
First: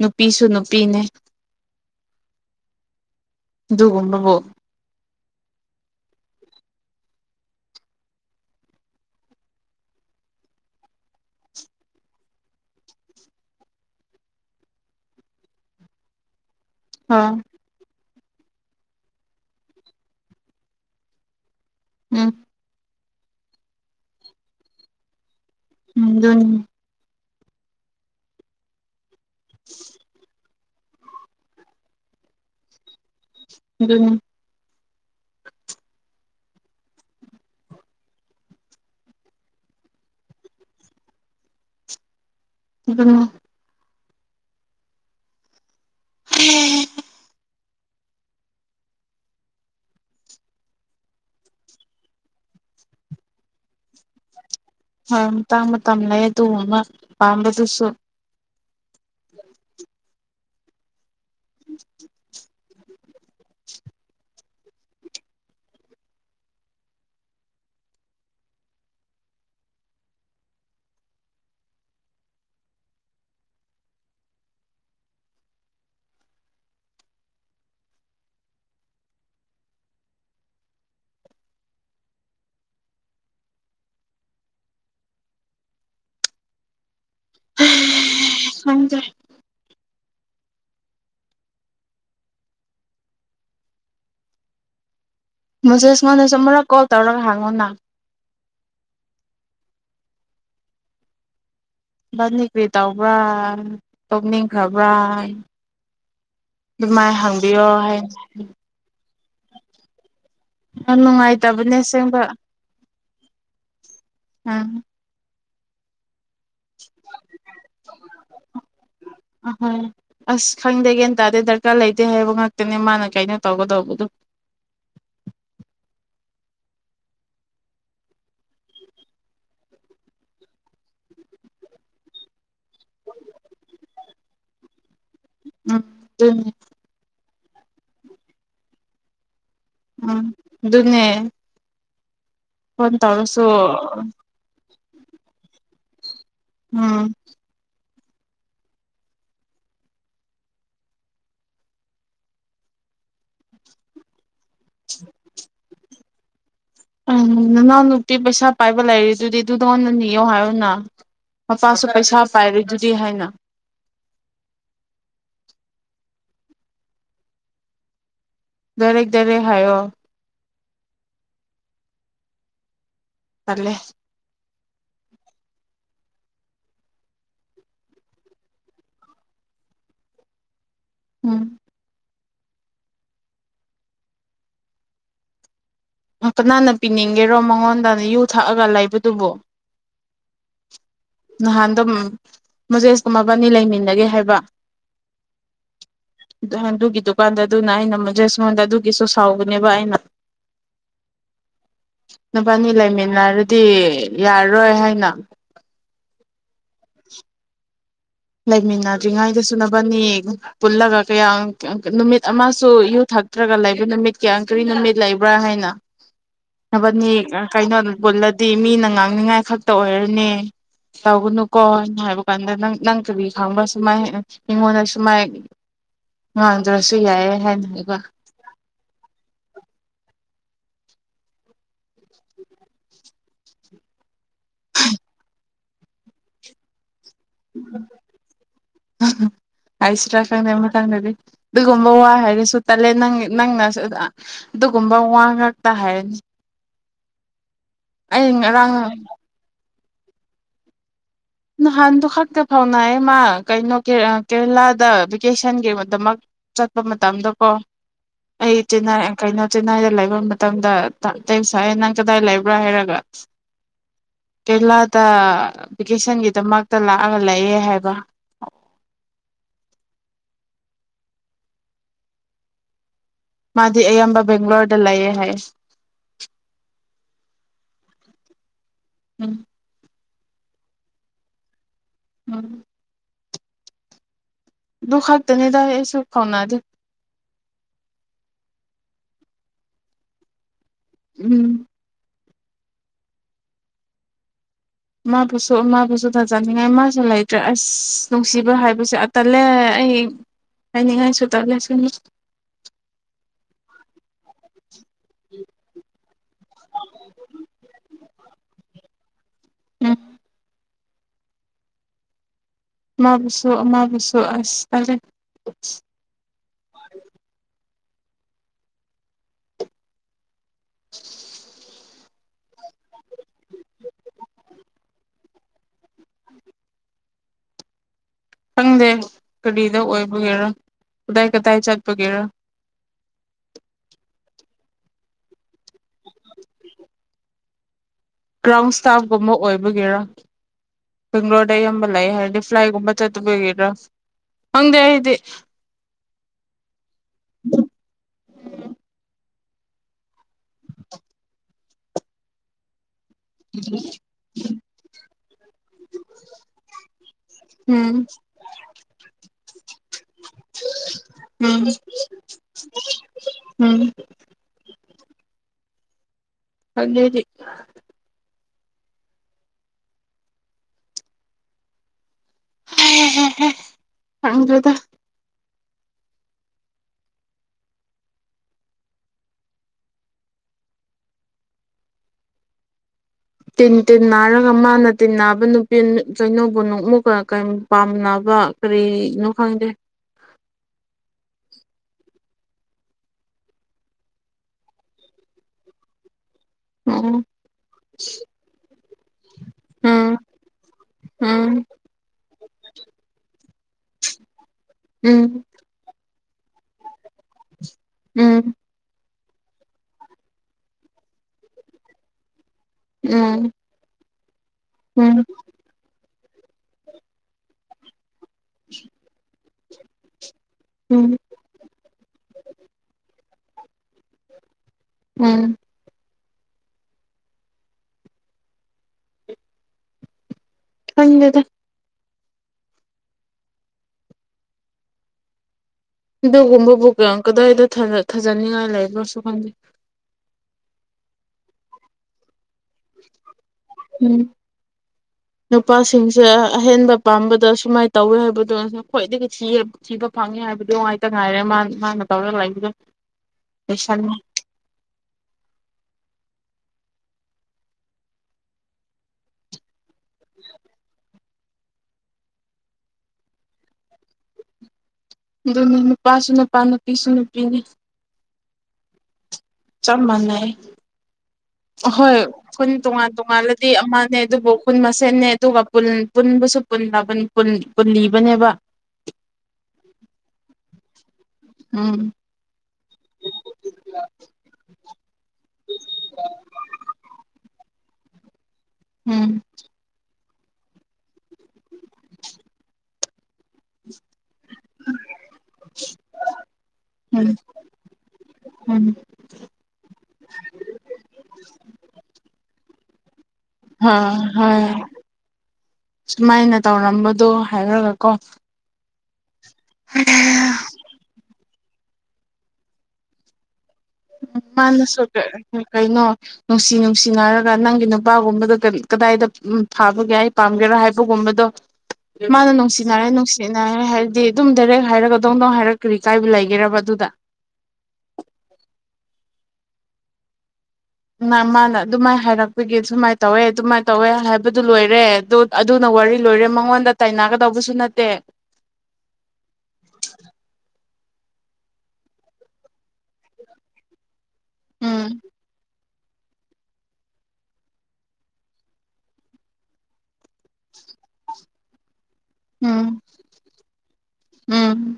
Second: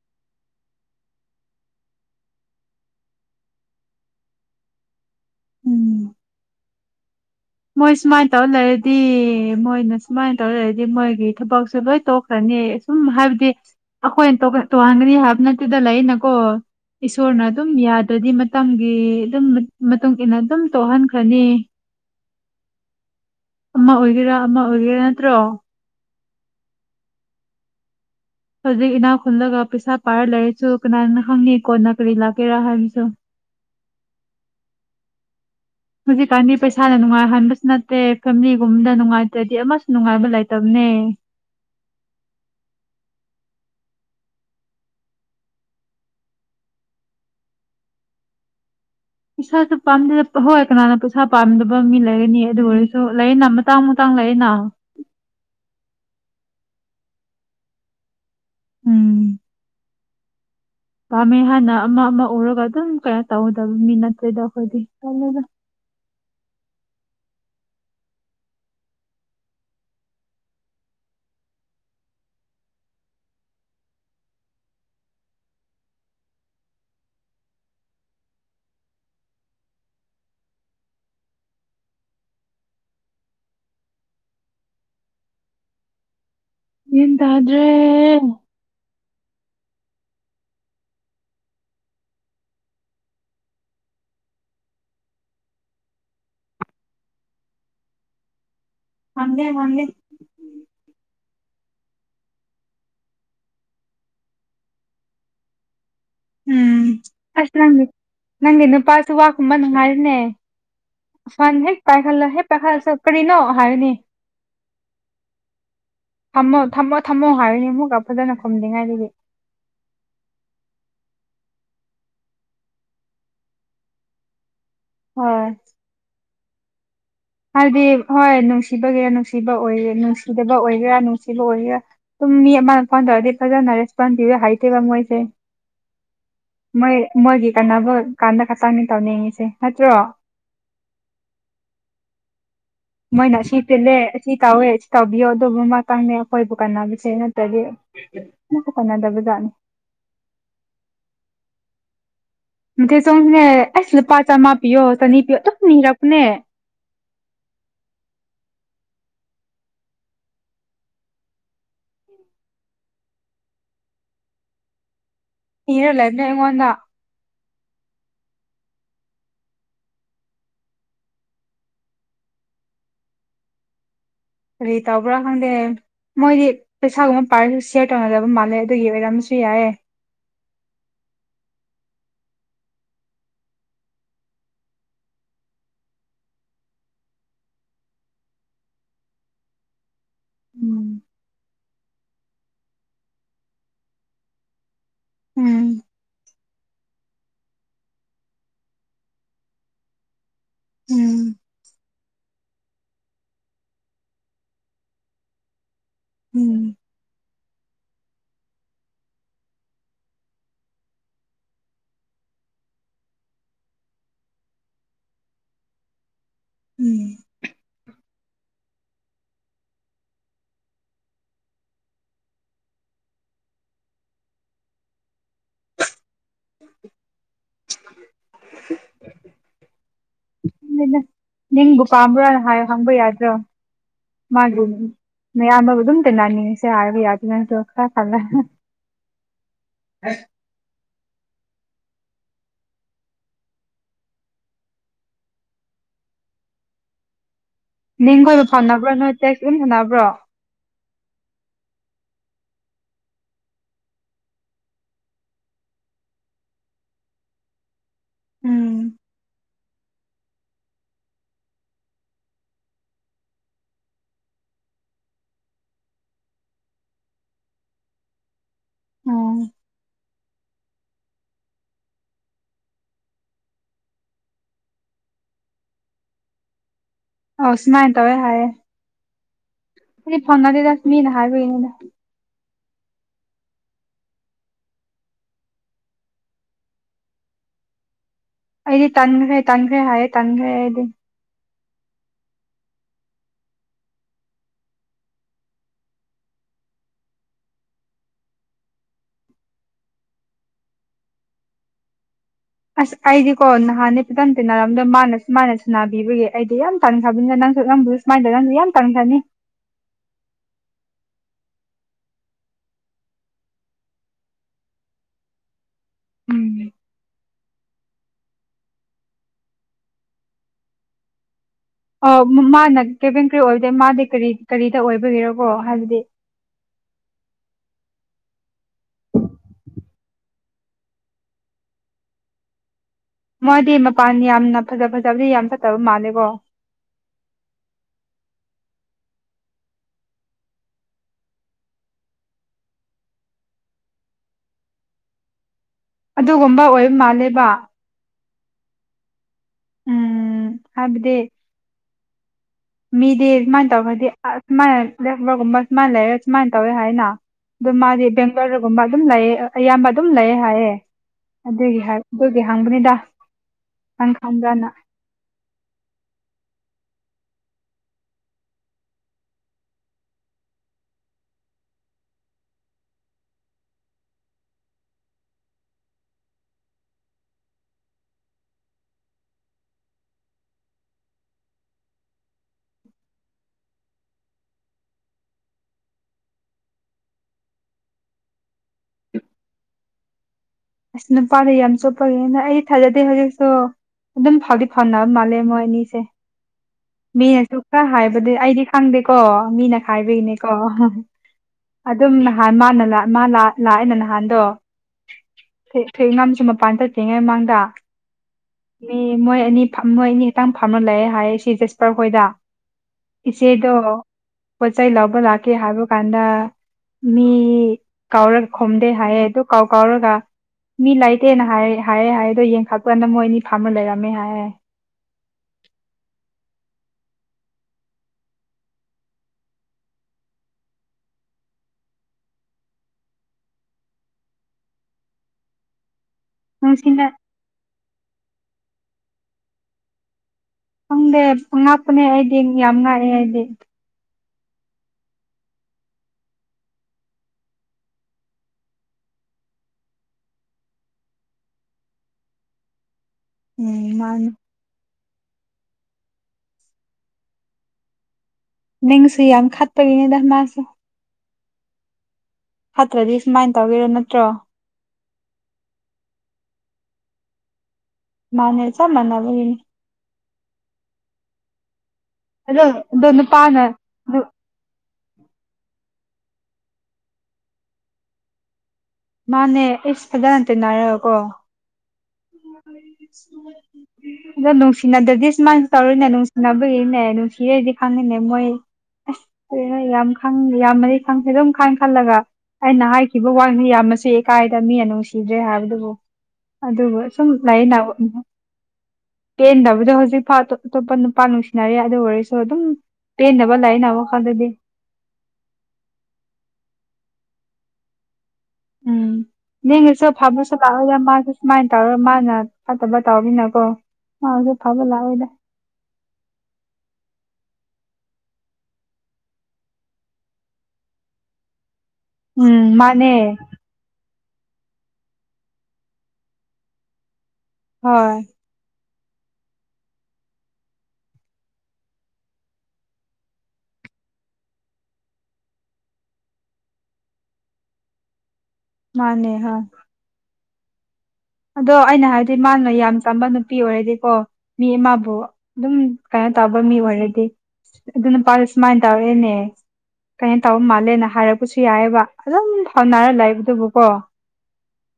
ꯅꯨꯄꯤꯁꯨ ꯅꯨꯄꯤꯅꯦ ꯑꯗꯨꯒꯨꯝꯕꯕꯨ ꯎꯝ ꯃꯣꯏ ꯁꯨꯃꯥꯏꯅ ꯇꯧꯔ ꯂꯩꯔꯗꯤ ꯃꯣꯏꯅ ꯁꯨꯃꯥꯏꯅ ꯇꯧꯔ ꯂꯩꯔꯗꯤ ꯃꯣꯏꯒꯤ ꯊꯕꯛꯁꯦ ꯂꯣꯏ ꯇꯣꯛꯈ꯭ꯔꯅꯤ ꯁꯁꯨꯝ ꯍꯥꯏꯕꯗꯤ ꯑꯩꯈꯣꯏꯅ ꯇꯣꯡꯍꯟꯒꯅꯤ ꯍꯥꯏꯕ ꯅꯠꯇꯗ ꯂꯩꯅꯀꯣ ꯍꯣꯏ ꯏꯁꯣꯔꯅ ꯑꯗꯨꯝ ꯌꯥꯗ ꯑꯗꯨꯗꯤ ꯃꯇꯝꯒꯤ ꯑꯗꯨꯝ ꯃꯇꯨꯡ ꯏ ꯃꯇꯨꯡꯏꯟꯅ ꯑꯗꯨꯝ ꯇꯣꯛꯍꯟꯈ꯭ꯔꯅꯤ ꯎꯝ ꯑꯃ ꯑꯣꯏꯒꯦꯔꯥ ꯑꯃ ꯑꯣꯏꯒꯦꯔꯥ ꯅꯠꯇ꯭ꯔꯣ ꯎꯝ ꯗꯣꯅꯤ ꯐꯖꯤ ꯏꯅꯥ ꯍꯨꯟꯗꯒ ꯄꯤꯁꯁꯥ ꯄꯔ ꯂꯩꯁꯨ ꯀꯅꯥꯅ ꯍꯪꯅꯤꯀꯣ ꯅ ꯀꯔꯤ ꯂꯥꯛꯀꯦꯔꯥ ꯍꯥꯏꯕꯁꯨ ꯎꯝ ꯍꯧꯖꯤꯛꯀꯥꯟꯗꯤ ꯄꯩꯁꯥꯅ ꯅꯨꯡꯉꯥꯏꯍꯟꯕꯁꯨ ꯅꯠꯇꯦ ꯐꯦꯃꯤꯂꯤꯒꯨꯝꯕꯗ ꯅꯨꯡꯉꯥꯏꯇ꯭ꯔꯗꯤ ꯑꯃꯁꯨ ꯅꯨꯡꯉꯥꯏꯕ ꯂꯩꯇꯕꯅꯦ ꯎꯝ ꯎꯝ ꯄꯩꯁꯥꯁꯨ ꯄꯥꯝꯗꯗ ꯍꯣꯏ ꯀꯅꯥꯅ ꯄꯩꯁꯥ ꯄꯥꯝꯗꯕ ꯃꯤ ꯂꯩꯔꯅꯤ ꯑꯗꯨ ꯑꯣꯏꯔꯁꯨ ꯂꯩꯅ ꯃꯇꯥꯡ ꯃꯇꯥꯡ ꯂꯩꯌꯦꯅ ꯍꯣꯏ ꯃꯇꯥꯡ ꯃꯇꯝ ꯂꯩ ꯑꯗꯨ ꯎ ꯑꯃ ꯄꯥꯝꯕꯗꯨꯁꯨ ꯎꯝ ꯄꯥꯝꯃꯦ ꯍꯥꯟꯅ ꯑꯃ ꯑꯃ ꯎꯔꯒ ꯑꯗꯨꯝ ꯀꯌꯥ ꯇꯧꯗꯕ ꯃꯤ ꯅꯠꯇꯦꯗ ꯑꯩꯈꯣꯏꯗꯤ ꯇꯧꯗ ꯌꯦꯗꯗ꯭ꯔꯦ ꯈꯪꯗꯦ ꯃꯁꯦ ꯏꯁꯃꯅꯁ ꯃꯛ ꯀꯜ ꯇꯧꯔꯒ ꯍꯜꯉꯧ ꯅ ꯍꯪꯗ ꯃꯪꯗꯦ ꯚꯟꯅꯤꯒ꯭ꯔꯤ ꯇꯧꯕ꯭ꯔꯥ ꯇꯣꯛꯅꯤꯡꯈꯕ꯭ꯔꯥ ꯎꯝ ꯑꯗꯨꯃꯥꯏꯅ ꯍꯪꯕꯤꯌꯣ ꯍꯥꯏ ꯇꯨ ꯋꯥꯀꯨꯝꯕ ꯅꯨꯡꯉꯥꯏꯔꯤꯅꯦ ꯐꯅꯤ ꯅꯨꯡꯉꯥꯏꯇꯕꯅꯦ ꯍꯦꯛ ꯑꯁꯦꯡꯕ ꯄꯥꯏꯈꯠꯂ ꯍꯦꯛ ꯄꯥꯏꯈꯠꯂꯁ ꯀꯔꯤꯅꯣ ꯍꯥꯏꯅꯤ ꯎꯝ ꯊꯝꯃꯣ ꯊꯝꯃꯣ ꯊꯝꯃꯣ ꯍꯥꯥꯎꯅꯤꯃꯨ ꯀ ꯑꯗꯨꯗꯅ ꯍ ꯑꯁ ꯈꯪꯗꯒꯦꯇ ꯑꯗꯦ ꯗꯔ ꯀ ꯂꯩꯇꯦ ꯍꯥꯏꯕ ꯉꯥꯛꯇꯅꯦ ꯃꯥꯅ ꯀꯩꯅꯣ ꯇꯧꯒꯗꯧꯕꯗꯣ ꯍꯣꯏ ꯍꯥꯏꯗꯤ ꯍꯣꯏ ꯅꯨꯡꯁꯤꯕꯒꯤꯦꯔꯥ ꯅꯨꯡꯁꯤꯕ ꯑꯣꯏꯒꯦ ꯅꯨꯡꯁꯤꯗꯕ ꯑꯣꯏꯒꯦꯔꯥ ꯅꯨꯡꯁꯤꯕ ꯑꯣꯏꯒꯦꯔꯥ ꯑꯗꯨꯝ ꯃꯤ ꯑꯃꯅ ꯐꯣꯟ ꯇꯧꯔꯗꯤ ꯐꯖꯅ ꯔꯦꯁꯄꯣꯟ ꯄꯤꯌꯨ ꯍꯥꯏꯇꯦꯕ ꯃꯣꯏꯁꯦ ꯎꯝ ꯎ ꯃꯣꯏ ꯃꯣꯏꯒꯤ ꯀꯥꯟꯅꯕ ꯀꯥꯟꯗ ꯈꯛꯇꯪꯅꯤ ꯇꯧꯅꯤꯡꯉꯤꯁꯦ ꯅꯠꯇ꯭ꯔꯣ ꯎꯝ ꯑꯗꯨꯅꯦ ꯐꯣꯟ ꯃꯣꯏꯅ ꯇꯧꯔꯁꯨ ꯁꯤ ꯇ ꯂꯩꯦ ꯁꯤ ꯇꯥꯎꯋꯦ ꯇꯕꯤꯤꯣ ꯑꯗꯨ ꯃꯥ ꯇꯥꯡ ꯑꯩꯈꯣꯏꯕꯨ ꯀꯥꯟꯅꯕꯁꯦ ꯎꯝ ꯅꯠꯇꯦ ꯀꯅꯥꯗꯕꯗꯥꯅꯤ ꯆ ꯑꯂ ꯄꯆꯥ ꯃꯥꯄ ꯄꯤꯌꯣ ꯁꯅꯤ ꯄꯌꯣꯣ ꯅꯤꯔꯞꯅꯦ ꯎꯝ ꯅꯅꯥꯎ ꯅꯨꯄꯤ ꯄꯩꯁꯥ ꯄꯥꯏꯕ ꯂꯩꯔꯤꯗꯨꯗꯤ ꯑꯗꯨꯗꯉꯟꯅꯅꯤꯌꯣ ꯍꯥꯏꯌꯣꯅ ꯃꯄꯥꯁꯨ ꯄꯩꯁꯥ ꯄꯥꯏꯔꯗꯨꯗꯤ ꯍꯥꯏꯅ ꯏꯔ ꯂꯩꯅꯦ ꯑꯩꯉꯣꯟꯗ ꯗꯔꯀ ꯗꯔ ꯍꯥꯏꯌꯣ ꯇꯂꯦ ꯀꯔꯤ ꯇꯧꯕ꯭ꯔꯥ ꯈꯪꯗꯦ ꯃꯣꯏꯗꯤ ꯄꯩꯁꯥꯒꯨꯝꯕ ꯄꯥꯔꯁꯨ ꯁꯤꯌꯔ ꯇꯧꯅꯗꯕ ꯃꯥꯜꯂꯦ ꯑꯗꯨꯒꯤ ꯑꯣꯏꯔꯝꯁꯨ ꯌꯥꯏꯦ ꯎꯝ ꯀꯅꯥꯅ ꯄꯤꯅꯤꯡꯒꯦꯔꯣ ꯃꯉꯣꯟꯗ ꯌꯨ ꯊꯛꯑꯒ ꯂꯩꯕꯗꯨꯕꯨ ꯎꯝ ꯅꯍꯥꯟꯗꯣ ꯃꯣꯖꯦꯁꯀ ꯃꯕꯥꯅꯤ ꯂꯩꯃꯤꯟꯅꯒꯦ ꯍꯥꯏꯕꯥꯟ ꯎꯝ ꯑꯗꯨꯒꯤ ꯗꯨꯀꯥꯟꯗ ꯑꯗꯨꯅ ꯑꯩꯅ ꯃꯣꯖꯦꯁꯉꯣꯟꯗ ꯑꯗꯨꯒꯤꯁꯨ ꯁꯥꯎꯒꯅꯦꯕ ꯑꯩꯅ ꯎꯝ ꯃꯕꯥꯅꯤ ꯂꯩꯃꯤꯟꯅꯔꯗꯤ ꯌꯥꯔꯔꯣꯏ ꯍꯥꯏꯅ ꯎꯝ ꯂꯩꯃꯤꯟꯅꯗ꯭ꯔꯤꯉꯩꯗ ꯁꯨꯅꯕꯅꯤ ꯄꯨꯜꯂꯒ ꯀꯌꯥ ꯅꯨꯃꯤꯠ ꯑꯃꯁꯨ ꯌꯨ ꯊꯛꯇ꯭ꯔꯒ ꯂꯩꯕ ꯅꯨꯃꯤꯠ ꯀꯌꯥ ꯀꯔꯤ ꯅꯨꯃꯤꯠ ꯂꯩꯕ꯭ꯔꯥ ꯍꯥꯏꯅ ꯕꯅꯤ ꯎꯝ ꯀꯩꯅꯩꯅꯣ ꯄꯨꯜꯂꯗꯤ ꯃꯤꯅ ꯉꯥꯡꯅꯤꯉꯥꯏ ꯈꯛꯇ ꯑꯣꯏꯔꯅꯤ ꯇꯧꯒꯅꯨꯀꯣꯅ ꯍꯥꯏꯕ ꯀꯥꯟꯗ ꯅꯪ ꯅꯪ ꯀꯕꯤ ꯈꯪꯕ ꯁꯨꯃꯥꯏꯅ ꯃꯤꯉꯣꯟꯗ ꯁꯨꯃꯥꯏ ꯉꯥꯡꯗ꯭ꯔꯁꯨ ꯌꯥꯏꯑ ꯍꯥꯏꯅꯒ ꯅꯤꯡꯕꯨ ꯄꯥꯝꯕ꯭ꯔꯥꯅ ꯍꯥꯏꯌ ꯍꯪꯕ ꯌꯥꯗ꯭ꯔꯣ ꯃꯥꯔꯤ ꯑꯗꯨꯝ ꯇ ꯅꯤꯡꯉꯤꯁꯦ ꯍꯥꯏꯔ ꯌꯥꯗꯦ ꯆ ꯈꯔ ꯈꯂ ꯑꯁ ꯔ ꯌꯥꯝ ꯪꯅꯕꯤ ꯑꯗꯨꯒꯨꯝꯕ ꯋꯥ ꯍꯥꯏꯔꯁꯨ ꯇꯜꯂꯦ ꯅ ꯅꯪꯅ ꯑꯗꯨꯒꯨꯝꯕ ꯋꯥ ꯉꯥꯛꯇ ꯍꯥꯏꯔꯅꯤ ꯅꯤꯡꯤꯡꯡ ꯑꯩ ꯀꯣ ꯉꯔꯥꯡ ꯊꯥꯎꯅꯥ ꯕꯔꯅ ꯏ ꯊꯥꯟꯅꯥ ꯕ꯭ꯔꯣ ꯅꯍꯥꯟꯗꯨꯣ ꯈꯛꯇ ꯐꯥꯎꯅꯌꯦꯃ ꯀꯩꯅꯣ ꯀꯦꯔꯂꯥꯗ ꯚꯦꯀꯦꯁꯟꯒꯤꯗꯃꯛ ꯆꯠꯄ ꯃꯇꯝꯗꯣꯀꯣ ꯑꯩ ꯆꯤꯏ ꯎꯝ ꯀꯩꯅ ꯆꯤꯟꯅꯥꯏꯗ ꯂꯩꯒ ꯃꯇꯝꯗ ꯑꯇꯩꯁꯥꯏ ꯅꯪ ꯀꯗꯥꯏ ꯂꯩꯕ꯭ꯔꯥ ꯍꯥꯏꯔꯒ ꯀꯦꯔꯂꯥꯗ ꯚꯦꯀꯦꯁꯟꯒꯤꯗꯃꯛꯇ ꯂꯥꯛꯑꯒ ꯂꯥꯛꯑꯦ ꯍꯥꯏꯕ ꯎꯝ ꯃꯥꯗꯤ ꯑꯌꯥꯝꯕ ꯕꯦꯡꯒ꯭ꯂꯣꯔꯗ ꯂꯩꯌꯦꯦ ꯍꯥꯏ ꯑꯧꯁꯃꯥꯏ ꯇꯋꯦ ꯍꯥꯏꯌꯦ ꯎꯝ ꯁꯤꯗꯤ ꯐꯣꯟꯉꯗꯤꯗꯁꯃꯤ ꯅꯍꯥꯏꯔꯒꯅꯤ ꯎꯝ ꯗꯨ ꯈꯛꯇꯅꯤꯗ ꯑꯩꯁꯨ ꯐꯥꯎꯅꯔꯤ ꯗꯤ ꯇꯟꯈ꯭ꯔꯦ ꯇꯟꯈ꯭ꯔꯦ ꯍꯥꯏꯌꯦ ꯇꯟꯈ꯭ꯔꯦ ꯎꯝ ꯃꯥꯕꯨꯁꯨ ꯃꯥꯕꯨꯁꯨ ꯇꯥꯖꯅꯤꯡꯉꯥꯏ ꯃꯥꯁꯨ ꯂꯩꯇ꯭ꯔꯦ ꯑꯁ ꯅꯨꯡꯁꯤꯕ ꯍꯥꯏꯕꯁꯦ ꯑꯇꯜꯂꯦ ꯑꯩ ꯍꯥꯏꯅꯤꯡꯉꯥꯏꯁꯨ ꯇꯠꯂꯦ ꯁꯤ ꯑꯁ ꯑꯩꯗꯤꯀꯣ ꯅꯥꯟ ꯅꯦꯞ ꯇꯇꯦꯅ ꯃꯥꯅ ꯁꯨꯃꯥꯏꯅ ꯁꯅꯥꯕꯤꯕꯒꯤ ꯑꯩꯗꯤ ꯌꯥꯝ ꯇꯥꯡꯅꯊꯕꯅꯤꯅ ꯅꯪꯁꯨ ꯅꯪꯕꯁꯨ ꯁꯨꯃꯥꯏꯅꯗ ꯅꯪꯁꯨ ꯌꯥꯝ ꯇꯥꯡꯊꯅꯤ ꯎꯝ ꯃꯕꯨꯁꯨꯕꯨꯁꯨꯨ ꯑꯁ ꯑ ꯎꯝ [inaudible] ꯑ ꯃꯥꯅ ꯀꯦꯕꯦꯟ ꯀꯔꯤ ꯑꯣꯏꯕꯗ ꯃꯥꯗꯤ ꯀꯔꯤ ꯀꯔꯤꯗ ꯑꯣꯏꯕꯒꯤꯦꯔꯀꯣ ꯍꯥꯏꯕꯗꯤ ꯈꯪꯗꯦ ꯀꯔꯤꯗ ꯑꯣꯏꯕꯒꯦꯔꯥ ꯀꯗꯥꯏ ꯀꯗꯥꯏ ꯆꯠꯄꯒꯦꯔꯥ ꯃꯥꯗꯤ ꯃꯄꯥꯟ ꯌꯥꯝꯅ ꯐꯖ ꯐꯖꯕꯗꯤ ꯌꯥꯝ ꯐꯠꯇꯕ ꯃꯥꯜꯂꯦꯀꯣ ꯒ꯭ꯔꯥꯎꯟ ꯏꯁꯇꯥꯐꯀꯨꯝꯕ ꯑꯣꯏꯕꯒꯤꯔ ꯕꯦꯡꯒ꯭ꯂꯣꯔꯗ ꯑꯌꯥꯝꯕ ꯂꯩ ꯍꯥꯏꯔꯗꯤ ꯐ꯭ꯂꯥꯏꯠꯒꯨꯝꯕ ꯆꯠꯇꯕꯒꯤꯔ ꯈꯪꯗꯦ ꯑꯩꯗꯤ ꯑꯗꯨꯒꯝꯕ ꯃꯥꯂꯦꯕ ꯎꯝ ꯍꯥꯕꯗꯦ ꯃꯤꯗꯤ ꯁꯨꯃꯥꯏꯅ ꯇꯧꯈꯗꯤ ꯑ ꯁꯨꯃꯥꯏꯅ ꯂꯦꯁꯕꯔꯒꯨꯝꯕ ꯁꯨꯃꯥꯏꯅ ꯂꯩꯔꯦ ꯁꯨꯃꯥꯏꯅ ꯇꯧꯋꯦ ꯍꯥꯏꯅ ꯑꯗꯨ ꯃꯥꯗꯤ ꯎꯝ ꯕꯦꯡꯒꯂꯣꯔꯨꯒꯨꯝꯕ ꯑꯗꯨꯝ ꯂꯩꯑ ꯑꯌꯥꯝꯕ ꯑꯗꯨꯝ ꯂꯩꯑ ꯍꯥꯏꯌꯦ ꯎꯝ ꯑꯗꯨꯒꯤ ꯑꯗꯨꯒꯤ ꯍꯪꯕꯅꯤꯗ ꯎꯝ ꯅꯪ ꯈꯟꯖꯅ ꯍꯖꯤ ꯀꯗ꯭ꯔꯗ ꯇꯤꯟ ꯇꯤꯟ ꯅꯥꯔꯒ ꯃꯥꯅ ꯇꯤ ꯅꯥꯕ ꯅꯨꯄꯤ ꯀꯩꯅꯧꯕ ꯅꯣꯛꯃꯨꯛꯀ ꯀꯔꯤ ꯄꯥꯝꯅꯕ ꯀꯔꯤꯅꯣ ꯈꯪꯗꯦ ꯑꯁ ꯅꯨꯄꯥꯗ ꯌꯥꯝ ꯆꯨꯞꯄꯒꯦꯅ ꯑꯩ ꯊꯥꯖꯗꯦ ꯍꯧꯖꯤꯛꯁꯨ ꯑꯗꯨꯝ ꯐꯥꯎꯗꯤ ꯐꯥꯎꯅꯕ ꯃꯥꯜꯂꯦ ꯃꯣꯏ ꯑꯅꯤꯁꯦ ꯎꯝ ꯃꯤꯅꯁꯨ ꯈꯔ ꯍꯥꯏꯕꯗꯤ ꯑꯩꯗꯤ ꯈꯪꯗꯦꯀꯣ ꯃꯤꯅ ꯎꯝ ꯈꯥꯏꯕꯒꯤꯅꯦꯀꯣ ꯎꯝ ꯑꯗꯨꯝ ꯅꯍꯥꯟ ꯃꯥꯅ ꯃꯥ ꯂꯥꯛꯑꯦꯅ ꯅꯍꯥꯟꯗꯣ ꯎꯝ ꯐꯦꯡ ꯉꯝ ꯆ ꯃꯄꯥꯟꯗ ꯦꯡꯉꯩ ꯃꯥꯡꯗ ꯎꯝ ꯑꯦ ꯃꯣꯏ ꯑꯅꯤ ꯃꯣꯏ ꯑꯅꯤ ꯍꯦꯛꯇꯥꯡ ꯐꯥꯝꯅ ꯂꯩꯦ ꯍꯥꯏ ꯁꯤ ꯖꯁꯄꯔ ꯍꯣꯏꯗ ꯎꯝ ꯄꯆꯦꯗ ꯄꯣꯠ ꯆꯩ ꯂꯧꯕ ꯎꯝ ꯂꯥꯛꯀꯦ ꯍꯥꯏꯕ ꯀꯥꯟꯗ ꯃꯤ ꯀꯥꯎꯔꯔ ꯈꯣꯝꯗꯦ ꯍꯥꯏꯌꯦꯦ ꯑꯗꯨ ꯀꯥꯎ ꯀꯥꯎꯔꯒ ꯃꯤ ꯎꯝ ꯂꯩꯇꯦꯅ ꯍꯥꯏ ꯍꯥꯏꯦ ꯍꯥꯏ ꯑꯗꯣ ꯌꯦꯡ ꯈꯥꯛꯄ ꯀꯥꯟꯗ ꯃꯣꯏꯅꯤ ꯊꯝ ꯂꯩꯦ ꯍꯥꯏ ꯎꯝ ꯍꯖꯗ ꯑꯗꯨꯒꯨꯝꯕꯕꯨ ꯅꯨꯡꯁꯤꯅ ꯀꯗꯥꯏꯗ ꯊꯥꯖꯅꯤꯡꯉꯥꯏ ꯂꯩꯕ ꯗꯔꯁꯀꯗ ꯈꯪꯗꯦꯨꯡ ꯉꯥꯛꯄꯅꯦ ꯑꯩꯗꯤ ꯌꯥꯝ ꯉꯥꯛꯑꯦ ꯑꯩꯗꯤ ꯎꯝ ꯅꯨꯄꯥꯁꯤꯡꯁꯦ ꯑꯍꯦꯟꯕ ꯄꯥꯝꯕꯗ ꯁꯨꯃꯥꯏꯅ ꯇꯧꯋꯤ ꯍꯥꯏꯕꯗꯣ ꯈ꯭ꯋꯥꯏꯗꯒꯤ ꯊꯤꯕ ꯐꯪꯉꯦ ꯍꯥꯏꯕꯗꯣꯅꯨꯡ ꯉꯥꯏꯇ ꯉꯥꯏꯔꯦ ꯃꯥ ꯃꯥꯅ ꯇꯧꯔꯒ ꯂꯥꯛꯏꯕꯗꯣ ꯎꯝ ꯃꯥꯅ ꯅꯤꯡꯪꯁꯨ ꯌꯥꯝ ꯈꯠꯄꯔꯤꯅꯦꯗ ꯃꯥꯁꯦ ꯐꯠꯇ꯭ꯔꯗꯤ ꯁꯨꯃꯥꯏꯅ ꯇꯧꯒꯦꯔꯣ ꯅꯠꯇ꯭ꯔꯣ ꯑꯗꯨꯅꯤ ꯅꯨꯄꯥꯁꯨ ꯅꯨꯄꯥ ꯅꯨꯄꯤꯁꯨ ꯅꯨꯄꯤꯅꯤ ꯃꯥꯅꯦ ꯆ ꯃꯅꯥꯕꯍꯤ ꯆꯞ ꯃꯥꯟꯅꯑ ꯑꯍꯣꯏ ꯑꯗꯣ ꯈꯨꯟ ꯑꯗꯣ ꯇꯣꯉꯥꯟ ꯅꯨꯄꯥꯅ ꯇꯣꯉꯜꯂꯗꯤ ꯑꯃꯅꯦ ꯑꯗꯨꯕꯨ ꯈꯨꯟꯁ ꯁꯅꯦ ꯑꯗꯨꯒ ꯄꯨꯟꯕꯨꯁꯨ ꯄꯨꯜꯂꯤꯕꯅꯦꯕ ꯃꯥꯅꯦ ꯏꯄꯗꯇꯦꯅꯅꯥꯔꯀꯣ ꯎꯝ ꯑꯗꯣ ꯅꯨꯡꯁꯤꯅꯗ꯭ꯔꯗꯤ ꯁꯨꯃꯥꯡꯁꯨ ꯇꯧꯔꯣꯏꯅꯦ ꯅꯨꯡꯁꯤꯅꯕꯒꯤꯅꯦ ꯅꯨꯡꯁꯤꯔꯩꯗꯤ ꯐꯥꯉꯦꯅꯦ ꯃꯣꯏ ꯎꯝ ꯌꯥꯝ ꯈꯪꯗꯦ ꯌꯥꯝꯃꯅꯤ ꯈꯪꯁꯦ ꯑꯗꯨꯝ ꯈ ꯈꯜꯂꯒ ꯑꯩꯅ ꯍꯥꯏ ꯁꯤꯕ ꯋꯥꯡꯅ ꯌꯥꯝꯅꯁꯨꯦ ꯀꯥꯏꯗ ꯃꯤꯅ ꯅꯨꯡꯁꯤꯗ꯭ꯔꯦ ꯍꯥꯏꯕꯗꯨꯕꯨ ꯑꯗꯨꯕꯨ ꯎꯝ ꯁꯨꯝ ꯂꯥꯏꯌꯦꯡ ꯎꯝ ꯄꯦꯟꯗꯕꯗꯣ ꯍꯧꯖꯤꯛꯐꯥꯎ ꯑꯇꯣꯞ ꯑꯇꯣꯞꯄ ꯅꯨꯄꯥ ꯅꯨꯡꯁꯤꯅꯔꯤ ꯑꯗꯨ ꯑꯣꯏꯔꯁꯨ ꯑꯗꯨꯝ ꯄꯦꯟꯗꯕ ꯂꯩꯅ ꯍꯣꯏ ꯋꯥꯈꯜꯗꯗꯤ ꯍꯣꯏ ꯁꯨꯃꯥꯏꯅ ꯇꯧꯔꯝꯕꯗꯣ ꯍꯥꯏꯔꯒꯀꯣ ꯅ ꯉꯁ ꯐꯥꯨꯁꯣ ꯀꯔ ꯌꯥ ꯌꯥꯝ ꯃꯥ ꯁꯨꯃꯥꯏꯅ ꯇꯧꯔ ꯃꯥꯅ ꯐꯠꯇꯕ ꯇꯧꯔꯃꯤꯅꯀꯣ ꯎ ꯃꯥꯅꯁꯨ ꯀꯩꯅꯣ ꯅꯨꯡꯁꯤ ꯅꯨꯡꯁꯤꯅꯔꯒ ꯅꯪ ꯅꯨꯄꯥꯒꯨꯝꯕꯗ ꯀꯗꯥꯏꯗ ꯎ ꯐꯥꯕꯒ ꯑꯩ ꯄꯥꯝꯒꯦꯔꯥ ꯍꯥꯏꯕꯒꯨꯝꯕꯗꯣ ꯃꯥꯅ ꯎꯝ ꯅꯨꯡꯁꯤꯅꯔꯦ ꯃꯥꯅꯦ ꯅꯨꯡꯁꯤꯅꯔꯦ ꯍꯥꯏꯔꯗꯤ ꯑꯗꯨꯝ ꯗꯥꯏꯔꯦꯛ ꯍꯥꯏꯔꯛꯀꯗꯧꯅꯧ ꯍꯥꯏꯔꯛꯒ ꯀꯔꯤ ꯀꯥꯏꯕ ꯂꯩꯒꯦꯔꯕ ꯑꯗꯨꯗ ꯍꯣꯏ ꯃꯥꯅ ꯑꯗꯨꯃꯥꯏꯅ ꯍꯥꯏꯔꯛꯄꯒꯤ ꯁꯨꯃꯥꯏꯅ ꯇꯧꯋꯦ ꯑꯗꯨꯃꯥꯏꯅ ꯇꯧꯋꯦ ꯍꯥꯏꯕꯗꯨ ꯂꯣꯏꯔꯦ ꯑꯗꯨꯅ ꯋꯥꯔꯤ ꯂꯣꯏꯔꯦ ꯃꯉꯣꯟꯗ ꯇꯥꯏꯅꯒꯗꯧꯕꯁꯨ ꯅꯠꯇꯦ ꯃꯥꯟꯅꯦ ꯍꯥꯏ ꯑꯗꯣ ꯑꯩꯅ ꯍꯥꯏꯕꯗꯤ ꯃꯥꯅ ꯌꯥꯝ ꯆꯝꯕ ꯅꯨꯄꯤ ꯑꯣꯏꯔꯗꯤꯀꯣ ꯃꯤ ꯑꯃꯃꯕꯨ ꯎꯝ ꯑꯗꯨꯝ ꯀꯩꯅꯣ ꯇꯧꯕ ꯃꯤ ꯑꯣꯏꯔꯗꯤ ꯑꯗꯨ ꯅꯨꯄꯥꯗꯨ ꯁꯨꯃꯥꯏꯅ ꯇꯧꯔꯦꯅꯦ ꯀꯩꯅꯝ ꯇꯧꯕ ꯃꯥꯜꯂꯦꯅ ꯍꯥꯏꯔꯛ ꯄꯨꯠꯁꯤ ꯌꯥꯏꯕ ꯑꯗꯨꯝ ꯎꯝ ꯊꯥꯎꯅꯔ ꯂꯥꯛꯕꯗꯨꯕꯨꯀꯣ ꯎꯝ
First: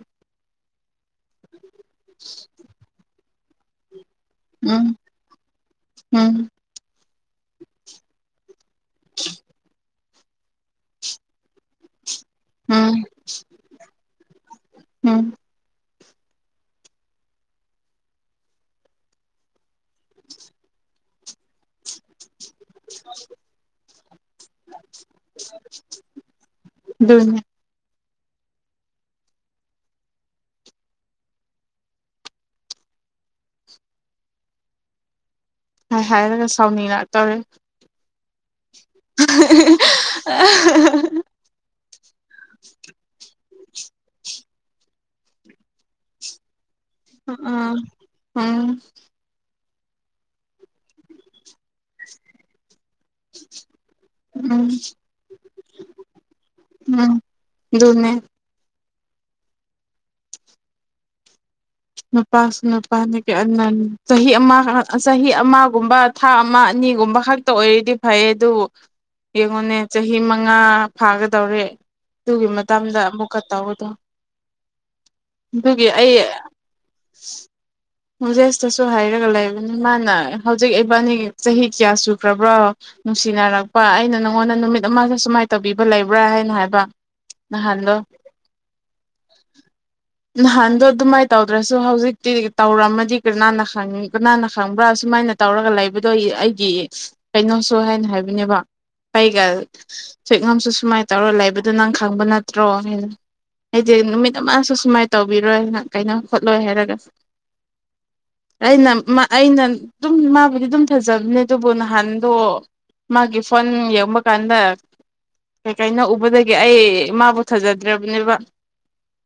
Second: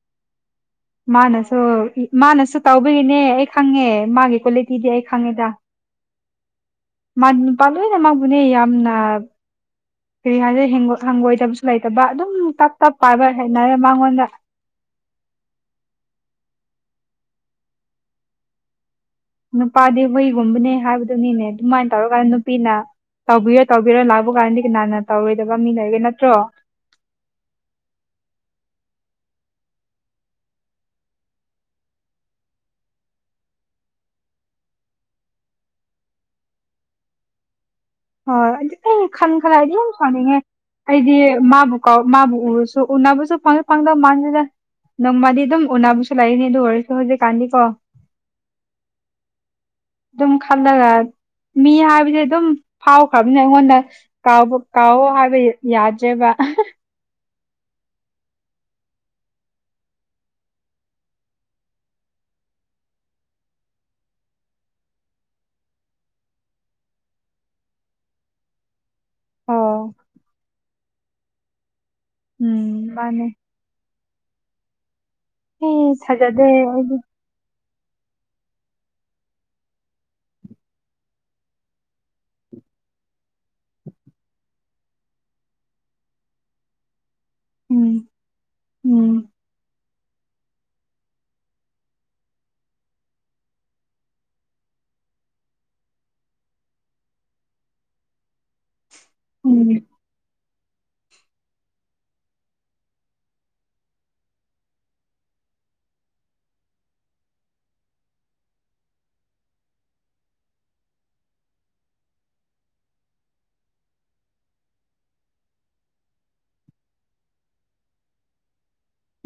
ꯃꯥꯅꯁ ꯑꯣ ꯃꯥꯅꯁꯨ ꯇꯥꯎꯕꯒꯤꯅꯦ ꯑꯩ ꯈꯪꯉꯦ ꯃꯥꯒꯤ ꯀꯣꯂꯤꯇꯤꯗꯤ ꯎꯝ ꯑꯩ ꯈꯪꯉꯦꯗ ꯎꯝ ꯃꯥꯥꯛ ꯅꯨꯄ ꯂꯣꯏꯅꯥꯅꯦ ꯃꯥꯕꯨꯅꯦ ꯌꯥꯝꯅ ꯀꯩ ꯍꯥꯏꯔꯦ ꯍꯪꯒꯣꯏꯖꯕꯁꯨ ꯂꯩꯇꯕ ꯑꯗꯨ ꯎꯝ ꯇꯞ ꯇꯞ ꯄꯥꯏꯕ ꯍꯩꯅꯔꯦ ꯃꯉꯣꯟꯗ ꯎꯝ ꯅꯨꯄꯥꯗꯤ ꯍꯨꯏꯒꯨꯝꯕꯅꯦ ꯍꯥꯏꯕꯗꯨꯅꯤꯅꯦ ꯑꯗꯨꯃꯥꯏꯅ ꯇꯧꯔꯒ ꯅꯨꯄꯤꯅ ꯇꯧꯕꯤꯔꯣ ꯇꯧꯕꯤꯔꯣ ꯂꯥꯛꯄ ꯀꯥꯟꯗꯤ ꯀꯅꯥꯅ ꯇꯧꯔꯣꯏꯗꯕ ꯃꯤ ꯂꯩꯔꯒꯦ ꯅꯠꯇ꯭ꯔꯣ ꯑꯗꯨꯅꯦ ꯍꯥꯏ ꯍꯥꯏꯒ ꯁꯥꯎꯅꯤꯉꯛ ꯇꯧꯔꯦ ꯍꯣꯏ ꯑꯩ ꯈꯟ ꯈꯂꯗꯤ ꯌꯥꯝ ꯁꯥꯎꯅꯤꯡꯉꯦ ꯑꯩꯗꯤ ꯃꯥꯕꯨ ꯀ ꯃꯥꯕꯨ ꯎꯔꯁꯨ ꯎꯅꯕꯨꯁꯨ ꯐꯪꯗ ꯐꯪꯗꯕ ꯃꯥꯁꯤꯗ ꯅꯪ ꯃꯥꯗꯤ ꯑꯗꯨꯝ ꯎꯅꯥꯕꯨꯁꯨ ꯂꯥꯛꯏꯅꯦ ꯑꯗꯨ ꯑꯣꯏꯔ ꯑꯥ ꯎꯝ [unintelligible] ꯊꯝꯂꯒ ꯃꯤ ꯍꯥꯏꯕꯗꯤ ꯑꯗꯨꯝ ꯐꯥꯎꯈ꯭ꯔꯕꯅ ꯑꯩꯉꯣꯟꯗ ꯀꯥꯎꯕ ꯎꯝ ꯀꯥꯎꯑꯣ ꯍꯥꯏꯕ ꯌꯥꯗ꯭ꯔꯦꯕ ꯎꯝ ꯑꯗꯨꯅꯦ ꯅꯨꯄꯥꯁꯨ ꯅꯨꯄꯥꯅ ꯀ ꯆꯍꯤ ꯑꯃ ꯆꯍꯤ ꯑꯃꯒꯨꯝꯕ ꯊꯥ ꯑꯃ ꯑꯅꯤꯒꯨꯝꯕ ꯈꯛꯇ ꯑꯣꯏꯔꯤꯗꯤ ꯐꯩ ꯑꯗꯨꯕꯨ ꯌꯦꯉꯣꯟꯅꯦ ꯑꯣ ꯆꯍꯤ ꯃꯉꯥ ꯐꯥꯒꯗꯧꯔꯦ ꯑꯗꯨꯒꯤ ꯎꯝ ꯃꯇꯝꯗ ꯃꯥꯅꯦ ꯑꯃꯨꯛꯀ ꯇꯧꯗꯣ ꯑꯦ ꯑꯗꯨꯒꯤ ꯑꯩ [unintelligible] ꯃꯖꯦꯁꯇꯁꯨ ꯍꯥꯏꯔꯒ ꯂꯩꯕꯅꯤ ꯃꯥꯅ ꯍꯧꯖꯤꯛ ꯏꯕꯥꯅꯤꯒꯤ ꯆꯍꯤ ꯀꯌꯥ ꯁꯨꯈ꯭ꯔꯕ꯭ꯔꯥ ꯅꯨꯡꯁꯤꯅꯔꯛꯄ ꯑꯩꯅ ꯅꯪꯉꯣꯟꯗ ꯅꯨꯃꯤꯠ ꯑꯃꯒꯤ ꯁꯨꯃꯥꯏꯅ ꯇꯧꯕꯤꯕ ꯂꯩꯕ꯭ꯔꯥ ꯍꯥꯏꯅ ꯍꯥꯏꯕ꯫꯫ [unintelligible] ꯎꯝ ꯅꯍꯥꯟꯂꯣ꯫ ꯎꯝ ꯅꯍꯥꯟꯗꯣ ꯑꯗꯨꯃꯥꯏ ꯇꯧꯗ꯭ꯔꯁꯨ ꯍꯧꯖꯤꯛꯇꯤ ꯇꯧꯔꯝꯃꯗꯤ ꯀꯅꯥꯅ ꯈꯪ ꯀꯅꯥꯅ ꯈꯪꯕ꯭ꯔꯥ ꯁꯨꯃꯥꯏꯅ ꯇꯧꯔꯒ ꯂꯩꯕꯗꯣ ꯑꯩꯒꯤ ꯀꯩꯅꯣꯁꯨ ꯍꯥꯏꯅ ꯍꯥꯏꯕꯅꯦꯕ ꯑꯩꯒ ꯎꯝ ꯁꯨꯏꯉꯝꯁꯨ ꯁꯨꯃꯥꯏꯅ ꯇꯧꯔ ꯂꯩꯕꯗꯨ ꯅꯪ ꯈꯡ ꯈꯪꯕ ꯅꯠꯇ꯭ꯔꯣ ꯍꯥꯏꯗꯤ ꯅꯨꯃꯤꯠ ꯑꯃꯁꯨ ꯁꯨꯃꯥꯏꯅ ꯇꯧꯕꯤꯔꯣꯏꯅ ꯀꯩꯅ ꯈꯣꯠꯂꯣꯏ ꯍꯥꯏꯔꯒ ꯑꯩꯅ ꯑꯩꯅ ꯑꯗꯨꯝ ꯃꯥꯕꯨꯗꯤ ꯑꯗꯨꯝ ꯊꯖꯕꯅꯦ ꯑꯗꯨꯕꯨ ꯅꯍꯥꯟꯗꯣ ꯃꯥꯒꯤ ꯐꯣꯟ ꯌꯦꯡꯕ ꯀꯥꯟꯗ ꯀꯩꯀꯩꯅꯣ ꯎꯕꯗꯒꯤ ꯑꯩ ꯃꯥꯕꯨ ꯊꯖꯗ꯭ꯔꯕꯅꯦꯕ꯫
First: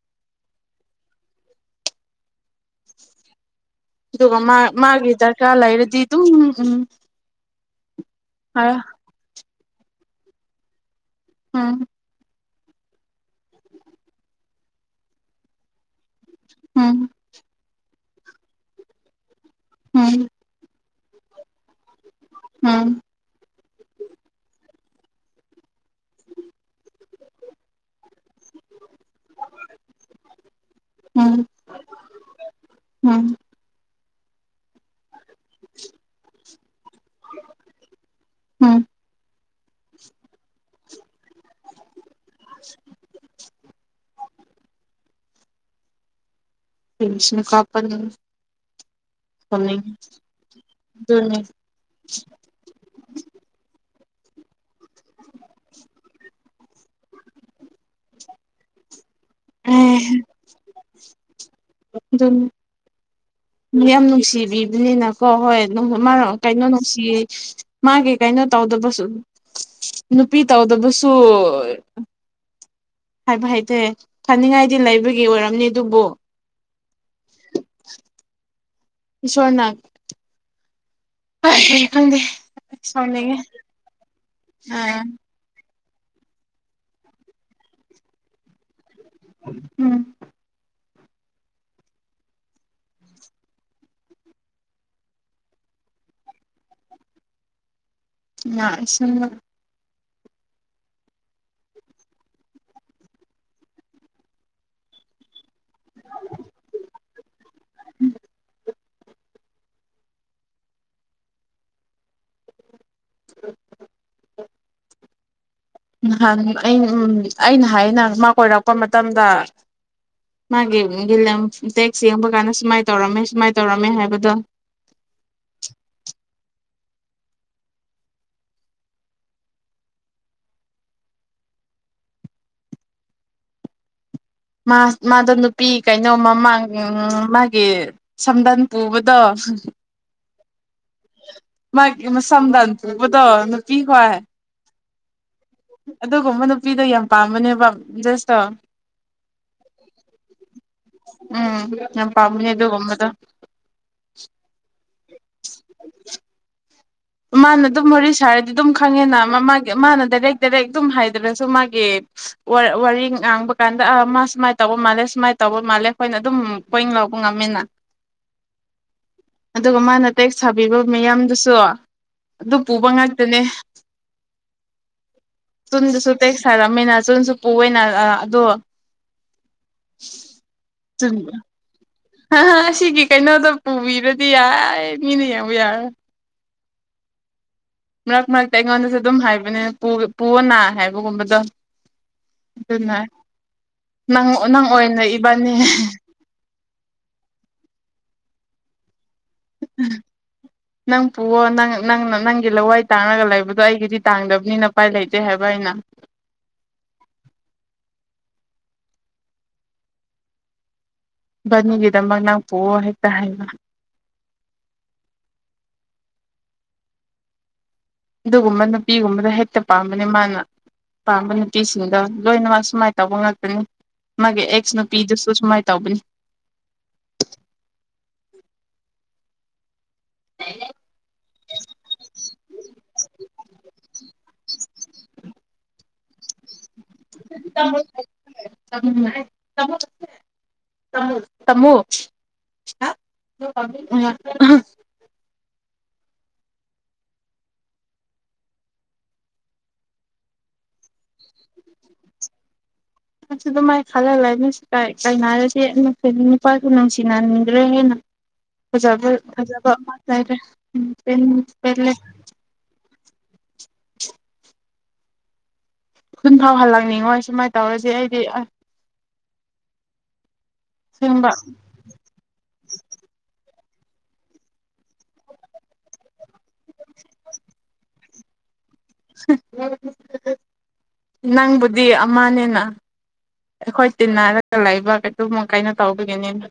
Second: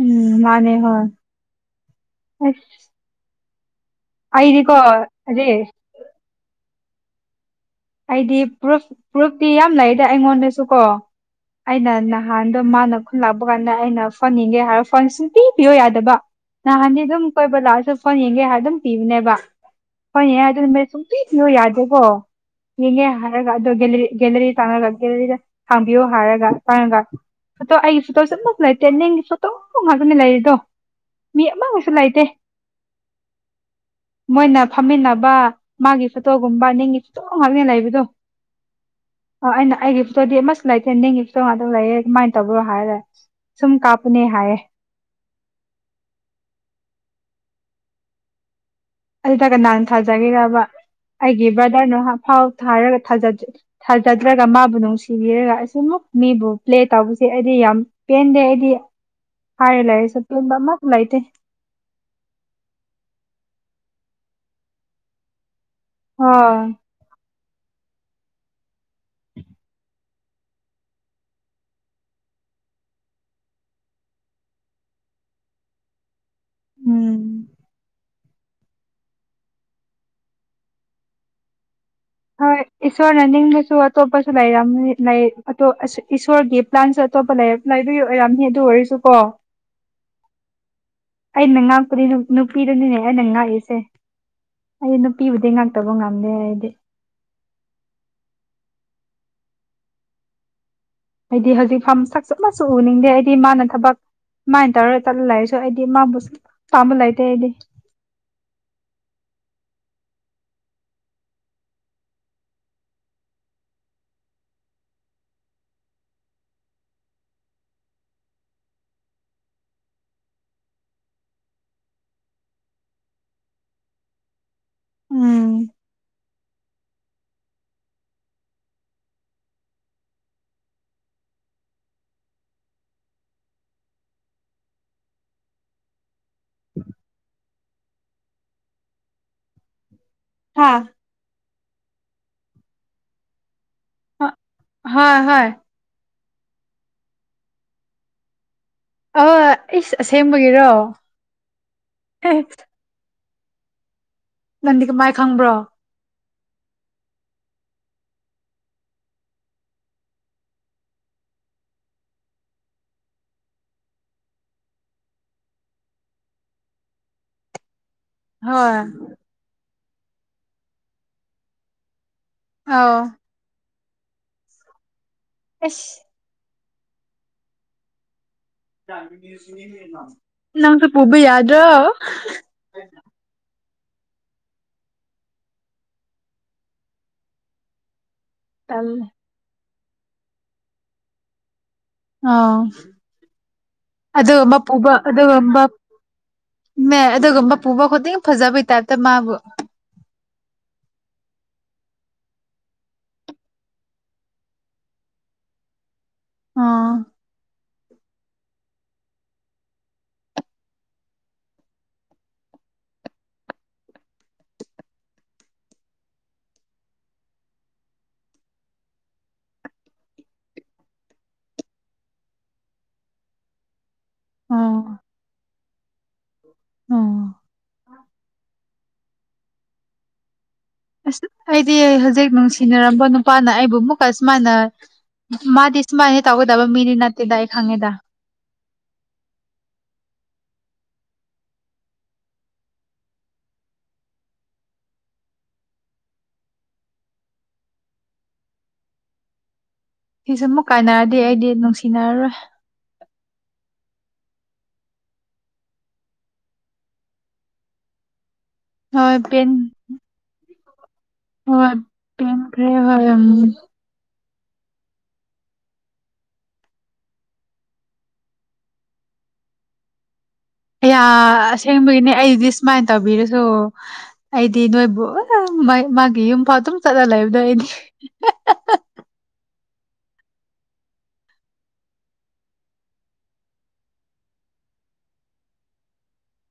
ꯎꯝ ꯃꯥꯅꯦ ꯍꯣꯏ꯫ [unintelligible] ꯑꯗꯨꯒ ꯃꯥ ꯑꯩꯗꯤꯀꯣ ꯃꯥꯒꯤ ꯑꯗꯨ ꯗꯔꯀꯥꯔ ꯂꯩꯔꯗꯤ ꯑꯗꯨꯝ ꯎꯝ ꯑꯩꯗꯤ ꯍꯥꯏ ꯄ꯭ꯔꯨꯞ ꯄ꯭ꯔꯨꯞꯇꯤ ꯌꯥꯝ ꯂꯩꯗ ꯑꯩꯉꯣꯟꯗꯁꯨ ꯀꯣ꯫ ꯎꯝ ꯑꯩꯅ ꯅꯍꯥꯟ ꯑꯗꯣ ꯃꯥꯅ ꯈꯨꯟ ꯂꯥꯛꯄ ꯀꯥꯟꯗ ꯑꯩꯅ ꯐꯣꯟ ꯌꯦꯡꯒꯦ ꯍꯥꯏꯕ ꯐꯣꯟ ꯁꯨꯡꯄꯤ ꯄꯤꯌꯣ ꯌꯥꯗꯕ ꯅꯍꯥꯟꯗꯤ ꯎꯝ ꯑꯗꯨꯝ ꯀꯣꯏꯕ ꯂꯥꯛꯑꯁꯨ ꯐꯣꯟ ꯌꯦꯡꯒꯦ ꯍꯥꯏ ꯑꯗꯨꯝ ꯄꯤꯕꯅꯦꯕ [unintelligible] ꯎꯝ [unintelligible] ꯌꯥꯗꯦꯀꯣ꯫ ꯎꯝ ꯃꯤꯅꯦ [unintelligible] ꯑꯗꫭ ꯒꯦꯂꯔꯤ ꯍꯥꯡꯕꯤꯌꯣ ꯍꯥꯏꯔꯒ ꯇꯥꯡꯉꯒ ꯐꯣꯇꯣ ꯑꯩꯒꯤ ꯐꯣꯇꯣ [unintelligible] ꯅꯪꯒꯤ ꯐꯣꯇꯣ ꯉꯥꯛꯇꯅꯤ ꯂꯩꯔꯤꯗꯣ ꯎꯝ ꯃꯤ ꯑꯃꯒꯁꯨ ꯂꯩꯇꯦ ꯎꯝ ꯃꯣꯏꯅ ꯐꯝꯃꯤꯟꯅ ꯕꯥ ꯃꯥꯒꯤ ꯐꯣꯇꯣ [unintelligible] ꯐ‌‌ꫭꯇꫭ ꯉꯥꯛꯅꯤ ꯂꯩꯕꯗꯣ ꯑ ꯑꯩꯅ ꯑꯩꯒꯤ ꯐꯣꯇꯣꯗꯤ ꯑꯃꯁꯨ ꯂꯩ [unintelligible] [unintelligible] ꯑꯗꯨ ꯂꯩꯑꯦ ꯑꯗꯨꯃꯥꯏꯅ ꯇꯧꯕ꯭ꯔꯣ ꯍꯥꯏꯔꯒ ꯁꯨꯝ ꯀꯥꯞꯄꯅꯦ ꯍꯥꯏꯌꯦ꯫ [inaudible] ꯕꯤꯁꯅꯨ ꯀꯥꯄ [unintelligible] ꯑꯗꯨꯗ ꯀꯟ ꯊꯥꯖꯒ‌ꯦꯔꯕ ꯑꯗꯨꯅꯤ ꯑꯩꯒꯤ ꯕ꯭ꯔꯗꯔꯅ ꯐꯥꯎ ꯊꯥꯔꯒ ꯊꯥꯖ ꯊꯥꯖꯗ꯭ꯔꯒ ꯃꯥꯕꯨ ꯅꯨꯡ [unintelligible] ꯅꯨꯡꯁꯤꯕꯤꯔꯒꯥ ꯑꯁꯨꯃꯨꯛ ꯃꯤꯕꯨ ꯄ꯭ꯂꯦ ꯇꯧꯕꯁꯦ ꯑꯩꯗꯤ ꯌꯥꯝ ꯄꯦꯟꯗꯦ ꯑꯩꯗꯤ꯫ ꯍꯥꯏꯔꯦ ꯂꯑꯦ ꯑꯦ ꯁꯄꯦꯟ ꯃꯥ ꯀ ꯂꯥꯏꯇ ꯃꯤ ꯌꯥꯝ ꯅꯨꯡꯁꯤꯕꯤꯕꯅꯤꯅꯀꯣ ꯍꯣꯏ ꯃꯔ ꯀꯩꯅꯣ ꯍꯣꯏ ꯅꯨꯡꯁꯤ ꯃꯥꯒꯤ ꯀꯩꯅꯣ ꯇꯧꯗꯕꯁꯨ ꯅꯨꯄꯤ ꯇꯧꯗꯕꯁꯨ ꯍꯥꯏꯕ ꯍꯥꯏꯇꯔꯦ ꯐꯅꯤꯡꯉꯥꯏꯗꯤ ꯂꯩꯕꯒꯤ ꯑꯣꯏꯔꯝꯅꯤ ꯑꯗꯨꯕꯨ ꯎꯝ [inaudible] ꯁꯣꯔꯅꯥꯠ [unintelligible] ꯍꯣꯏ ꯁꯥꯎꯅꯤꯡꯉꯦ ꯏꯁꯣꯔꯅꯅꯤꯡꯕꯁꯨ ꯑꯇꯣꯞꯄꯁꯨ ꯂꯩꯔꯝ ꯑꯣ ꯏꯁꯣꯔꯒꯤ ꯄ꯭ꯂꯥꯟꯁꯨ ꯑꯇꯣꯞꯄꯗꯨꯒꯤ ꯑꯣꯏꯔꯝꯅꯤ ꯑꯗꯨ ꯑꯣꯏꯔꯁꯨ ꯀ ꯎꯝ ꯑꯩꯅ ꯉꯥꯛꯄꯗꯤ ꯅꯨꯄꯤꯗꯨꯅꯤꯅꯦ ꯑꯩꯅ ꯉꯥꯛꯏꯁꯦ ꯑꯩ ꯅꯨꯄꯤꯕꯨꯗꯤ ꯉꯥꯛꯇꯕ ꯉꯝꯗꯦ ꯍꯥꯏꯗꯤ ꯑꯁꯨꯝ ꯍꯥꯏꯗꯤ ꯍꯧꯖꯤꯛ ꯐꯥ ꯁꯛ ꯆꯞ ꯃꯁꯨ ꯎꯅꯤꯡꯗꯦ ꯑꯩꯗꯤ ꯃꯥꯅ ꯊꯕꯛ ꯃꯥꯏꯅ ꯇꯧꯔꯒ ꯆꯠꯂ ꯂꯩꯔꯁꯨ ꯑꯩꯗꯤ ꯃꯥꯕꯨ ꯁ ꯄꯥꯝꯕ ꯂꯩꯇꯦ ꯑꯩꯗꯤ [inaudible] ꯅꯍꯥꯟ ꯑ ꯎ ꯑꯩꯅ ꯍꯥꯏꯩꯅ ꯃꯥ ꯀꯣꯏꯔꯛꯄ ꯃꯇꯝꯗ ꯃꯥꯒꯤ ꯇꯦꯛꯁ ꯌꯦꯡꯕ ꯀꯥꯟꯗ ꯁꯨꯃꯥꯏꯅ ꯇꯧꯔꯝꯃꯦ ꯁꯨꯃꯥꯏꯅ ꯇꯧꯔꯝꯃꯦ ꯍꯥꯏꯕꯗꯣ ꯎꯝ ꯃꯥꯗꯣ ꯅꯨꯄꯤ ꯀꯩꯅꯣ ꯃꯃꯥꯡ ꯃꯥꯒꯤ ꯁꯝꯗꯟ ꯄꯨꯕꯗꯣ ꯍꯥꯥ ꯃꯥꯒꯤ ꯁꯗꯥ ꯇꯨꯕꯨꯗ ꯄ ꯀ ꯍꯣ ꯍꯣꯏ ꯍꯣꯏ ꯑꯗꯨꯒꯨꯝꯕ ꯅꯨꯄꯤꯗꯣ ꯌꯥꯝ ꯄꯥꯝꯕꯅꯦꯕ ꯖꯦꯁꯇꯣ ꯑ ꯑꯩ ꯑꯁꯦꯡꯕꯒꯤꯔꯣ ꯎꯝ ꯌꯥꯝ ꯑꯦ ꯄꯝꯅ ꯑꯗꯨ ꯑꯣꯃꯗ [inaudible] ꯗꯤ ꯀꯃꯥꯏ ꯈꯪꯕ꯭ꯔꯣ ꯃꯥꯅ ꯑꯗꯨꯝ ꯋꯥꯔꯤ ꯁꯥꯔꯗꯤ ꯑꯗꯨꯝ ꯈꯪꯉꯤꯅ ꯃꯥꯒꯤ ꯃꯥꯅ ꯗꯥꯏꯔꯦꯛ ꯗꯥꯏꯔꯦꯛ ꯑꯗꯨꯝ ꯍꯥꯏꯗ꯭ꯔꯁꯨ ꯃꯥꯒꯤ ꯋꯥꯔꯤ ꯉꯥꯡꯕ ꯀꯥꯟꯗ ꯃꯥ ꯁꯨꯃꯥꯏꯅ ꯇꯧꯕ ꯃꯥꯜꯂꯦ ꯁꯨꯃꯥꯏꯅ ꯇꯧꯕ ꯃꯥꯜꯂꯦ ꯑꯩꯈꯣꯏꯅ ꯑꯗꯨꯝ ꯄꯣꯏꯟ ꯂꯧꯕ ꯉꯝꯃꯤꯅ ꯍꯣꯏ ꯑꯗꯨꯒ ꯃꯥꯅ ꯇꯦꯛꯁ ꯁꯥꯕꯤꯕ ꯃꯤꯌꯥꯝꯗꯨꯁꯨ ꯑꯗꯨ ꯄꯨꯕ ꯑꯧ ꯉꯥꯛꯇꯅꯦ ꯇꯟꯗ ꯑꯁ ꯁꯄ ꯁꯥꯔꯝꯃꯤꯅ ꯆꯨ ꯆꯄꯨ ꯑꯣꯏꯅ ꯑꯗꯣ ꯅꯪꯁꯨ ꯄꯨꯕꯤ ꯌꯥꯗ꯭ꯔꯣ ꯍꯥ ꯁꯤꯒꯤ ꯀꯩꯅꯣꯗ ꯎꯕꯤꯔꯗꯤ ꯌꯥꯏ ꯃꯤꯅꯤꯕꯨ ꯌꯥꯔ ꯃꯔꯛ ꯃꯔꯛꯇ ꯑꯩꯉꯣꯟꯗꯁꯨ ꯇꯜꯂꯦ ꯑꯗꯨꯝ ꯍꯥꯏꯕꯅꯦ ꯄꯨꯑꯅꯥ ꯍꯥꯏꯕꯒꯨꯝꯕꯗꯣ ꯑꯥꯎ ꯑꯗꯨꯅ ꯅꯪ ꯑꯗꯨꯒꯕ ꯅꯪ ꯄꯨꯕ ꯑꯣꯏꯅ ꯏꯕꯥꯅꯤ ꯑꯗꯨꯒꯨꯝꯕ ꯃ ꯑꯗꯨꯒꯨꯝꯕ ꯄꯨꯕ ꯈꯨꯗꯤꯡ ꯐꯖꯕꯩ ꯇꯃꯕꯨ ꯑꯣ ꯅꯪ ꯅꯪꯅ ꯅꯪꯒꯤ ꯂꯋꯥꯏ ꯇꯥꯡꯔꯒ ꯂꯩꯕꯗꯣ ꯑꯩꯒꯤꯗꯤ ꯇꯥꯡꯗꯕꯅꯤꯅ ꯎꯄꯥꯏ ꯂꯩꯇꯦ ꯍꯥꯏꯕ ꯑꯩꯅ ꯑꯥ ꯅꯤꯒꯗ ꯃꯥ ꯅꯪ ꯄ ꯍꯥꯏ ꯇ ꯍꯥꯏꯅ ꯑꯗꯨꯒꯨꯝꯕ ꯅꯨꯄꯤꯒꯨꯝꯕꯗꯣ ꯍꯦꯛꯇ ꯄꯥꯝꯕꯅꯤ ꯃꯥꯅ ꯄꯥꯝꯕ ꯅꯨꯄꯤꯁꯤꯡꯗꯣ ꯂꯣꯏꯅꯃꯛ ꯁꯨꯃꯥꯏꯅ ꯇꯧꯕ ꯉꯥꯛꯇꯅꯤ ꯃꯥꯒꯤ ꯑꯦꯛꯁ ꯑꯥ ꯅꯨꯄꯤꯗꯨꯁꯨ ꯁꯨꯃꯥꯏꯅ ꯇꯧꯕꯅꯤ ꯑꯥ ꯍ ꯑꯁ ꯑꯩꯗꯤ ꯍꯧꯖꯤꯛ ꯅꯨꯡꯁꯤꯅꯔꯝꯕ ꯅꯨꯄꯥꯅ ꯑꯩꯕꯨ ꯑꯃꯨꯛꯀ ꯁꯨꯃꯥꯏꯅ ꯃꯥꯗꯤ ꯁꯨꯃꯥꯏꯅ ꯇꯧꯒꯗꯕ ꯃꯤꯔꯤꯅꯥꯇꯗꯥꯏ ꯈꯥꯉꯦꯗ ꯇꯃꯣ ꯁꯤꯁꯨ ꯑꯃꯨꯛ ꯀꯥꯏꯅꯔꯗꯤ ꯑꯩꯗꯤ ꯅꯨꯡꯁꯤꯅꯔꯔꯣꯏ ꯑꯁꯨ ꯑꯗꯨꯃꯥꯏꯅ ꯈꯜꯍꯜꯂꯦꯁꯨ ꯀꯥꯏꯅꯔꯗꯤ ꯅ ꯐꯦ ꯅꯨꯄꯥꯁꯨ ꯅꯨꯡꯁꯤꯅꯍꯟꯗ꯭ꯔꯦ ꯍꯦꯟꯅ ꯐꯖꯕ ꯐꯖꯕ ꯃꯥ ꯆꯥꯏꯔꯦ ꯍ꯭ꯔꯦ ꯍ [unintelligible] ꯈꯨꯟ ꯐꯥꯎ ꯍꯜꯂꯛꯅꯤꯡꯉꯣꯏ ꯁꯨꯃꯥꯏꯅ ꯇꯧꯔꯁꯦ ꯑꯩꯗꯤ ꯑ ꯑꯁꯦꯡꯕ ꯑꯁꯦꯡꯕꯒꯤꯅꯦ ꯑꯩꯗꯤ ꯁꯨꯃꯥꯏꯅ ꯇꯧꯕꯤꯔꯁꯨ ꯑꯩꯗꯤ ꯅꯣꯏꯕꯨ ꯃꯥꯒꯤ ꯌꯨꯝ ꯐꯥꯎ ꯝ ꯆꯠꯅ ꯂꯩꯕꯗꯣ ꯑꯩꯗꯤ [unintelligible] ꯅꯪꯕꯨꯗꯤ ꯑꯃꯅꯦꯅ ꯑꯩꯈꯣꯏ ꯇꯤꯟꯅꯔꯒ ꯂꯩꯕ ꯀꯩꯗꯕ ꯀꯥꯏꯩꯅꯣ ꯇꯧꯕꯒꯤꯅꯤꯅ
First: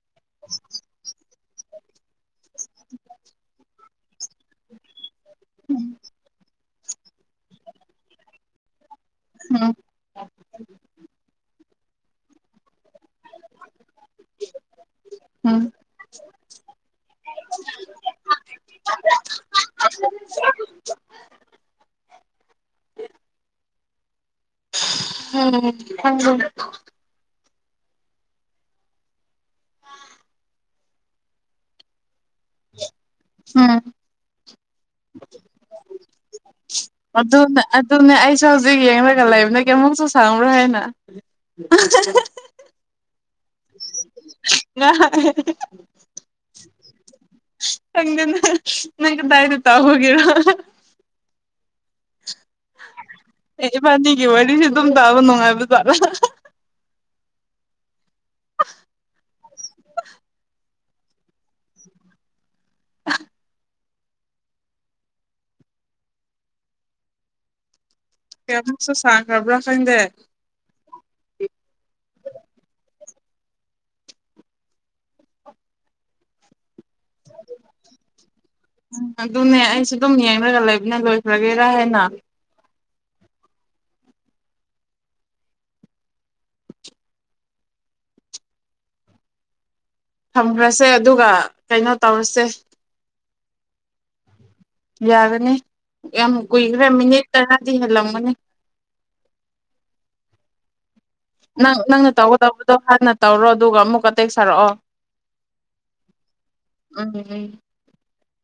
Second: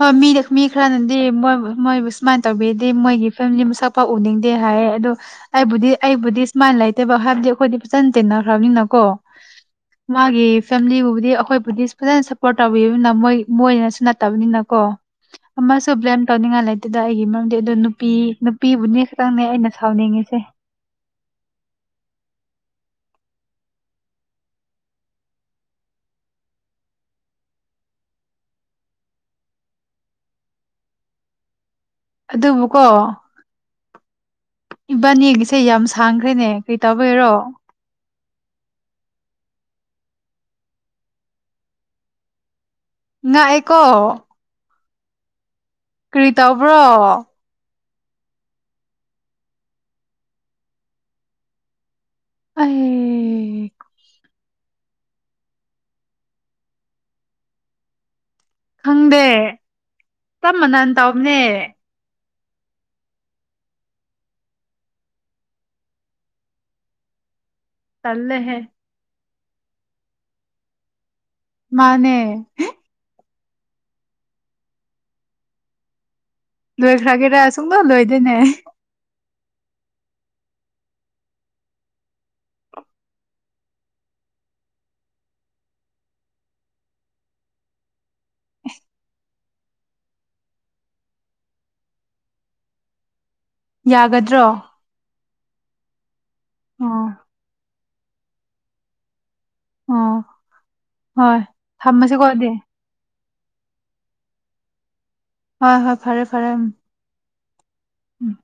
ꯍꯣꯏ ꯃꯤꯔ ꯃꯤ ꯈꯔꯅꯤꯡꯗꯦ ꯃꯣꯏ ꯃꯣꯏꯕꯨ ꯁꯨꯃꯥꯏꯅ ꯇꯧꯕꯤꯗꯤ ꯃꯣꯏꯒꯤ ꯐꯦꯃꯤꯂꯤ ꯃꯁꯛꯄꯥꯎꯎꯅꯤꯡꯗꯦ ꯍꯥꯏꯌꯦ ꯑꯗꯣ ꯑꯩꯥꯏꯕꯨꯙ ꯑꯩꯕꯨꯙ ꯃꯥꯥꯏ ꯂꯩꯇꯦꯕ ꯍꯥꯏꯕꯗꯤ ꯑꯩꯈꯣꯏꯗꯤ ꯐꯖꯅ ꯇꯦꯟꯅꯈ꯭ꯔꯕꯅꯤꯅ ꯀꯣ ꯎꯝ ꯃꯥꯒꯤ ꯐꯦꯃꯤꯂꯤꯕꯨꯗꯤ ꯑꯩꯈꯣꯏꯕꯨꯗꯤ ꯐꯅ ꯁꯄꯣꯔꯠ ꯑ ꯃꯣꯏ ꯃꯣꯏꯅꯁꯨ ꯅꯠꯇꯕꯅꯤꯅ ꯎꯝ ꯑꯃꯁꯨ ꯕ꯭ꯂꯦꯝ ꯇꯧꯅꯤꯡꯉꯥꯏ ꯂꯩꯇꯦꯗ ꯑꯩꯒꯤ ꯃꯔꯝꯗꯤ ꯑꯗꯨ ꯅꯨꯄꯤ ꯅꯨꯄꯤꯕꯨꯅꯦ ꯈꯛꯇꯪꯅꯦ ꯑꯩꯅ ꯁꯥꯎꯅꯤꯡꯉꯤꯁꯦ [inaudible] ꯎꯝ ꯊꯪ ꯑꯗꯨꯕꯨꯀꯣ ꯎꯝ ꯏꯕꯥꯅꯤꯒꯤꯁꯦ ꯌꯥꯝ ꯁꯥꯡꯈ꯭ꯔꯦꯅꯦ ꯀꯔꯤ ꯇꯧꯕꯩꯔꯣ ꯑꯗꯨꯅꯦ ꯑꯗꯨꯅꯦ ꯑꯩꯁꯨ ꯍꯧꯖꯤꯛ ꯌꯦꯡꯂꯒ ꯂꯩꯕꯅꯦ ꯀꯃꯛꯁꯨ ꯁꯝꯔ ꯍꯥꯏꯦꯅ ꯅ ꯑꯦ ꯀꯣ ꯉ [unintelligible] ꯍꯪꯅꯦ ꯅꯪꯒ ꯇꯥꯏꯗ ꯇ ꯍꯒꯔ ꯑꯩ ꯑꯦꯗꯤꯕꯥꯅꯤ ꯒꯤ ꯋꯥ ꯑꯗꯨꯁꯨ ꯑꯗꯨꯝ ꯇꯥꯕ ꯅꯨꯡꯉꯥꯏꯕꯖꯥꯔ ꯈꯪꯗꯦ ꯇꯃꯅ ꯇꯝꯅꯦ ꯇꯜꯂꯦꯍꯦ ꯀꯁꯨ ꯁ ꯉꯕ꯭ꯔꯥ ꯐꯪꯗꯦ ꯃꯥꯅꯦ ꯂꯣꯏꯈ꯭ꯔꯒꯦꯔ ꯁꯨꯡꯗꯣ ꯂꯣꯏꯗꯣꯏꯅꯦ ꯑꯗꯨꯅꯦ ꯑꯩꯁꯨ ꯑꯗꯨꯝ ꯌꯦꯡꯂꯒ ꯂꯩꯕꯅ ꯂꯣꯏꯈ꯭ꯔꯒꯦꯔ ꯍꯥꯏꯅ ꯊꯝꯈ꯭ꯔꯁꯦ ꯑꯗꯨꯒ ꯀꯩꯅꯣ ꯇꯧꯔꯁꯦ ꯌꯥꯒꯗ꯭ꯔꯣ ꯌꯥꯒꯅꯦ ꯌꯥꯝ ꯀꯨꯏꯈ꯭ꯔꯦ ꯑꯣ ꯃꯤꯅꯤꯠ ꯇꯔꯥ ꯍꯂꯝ ꯃꯅꯤ ꯑꯥ ꯅꯪ ꯅꯪꯅ ꯇꯧꯒ ꯇꯧꯕꯗꯣ ꯍꯥꯟꯅ ꯇꯧꯔꯣ ꯑꯗꯨꯒ ꯑꯃꯨꯛ ꯀ ꯇꯦꯛ ꯁꯥꯔꯛꯑꯣ ꯍꯣꯏ ꯍꯣꯏ ꯐꯔꯦ ꯐꯔꯦ ꯎ ꯎꯝ ꯎꯝ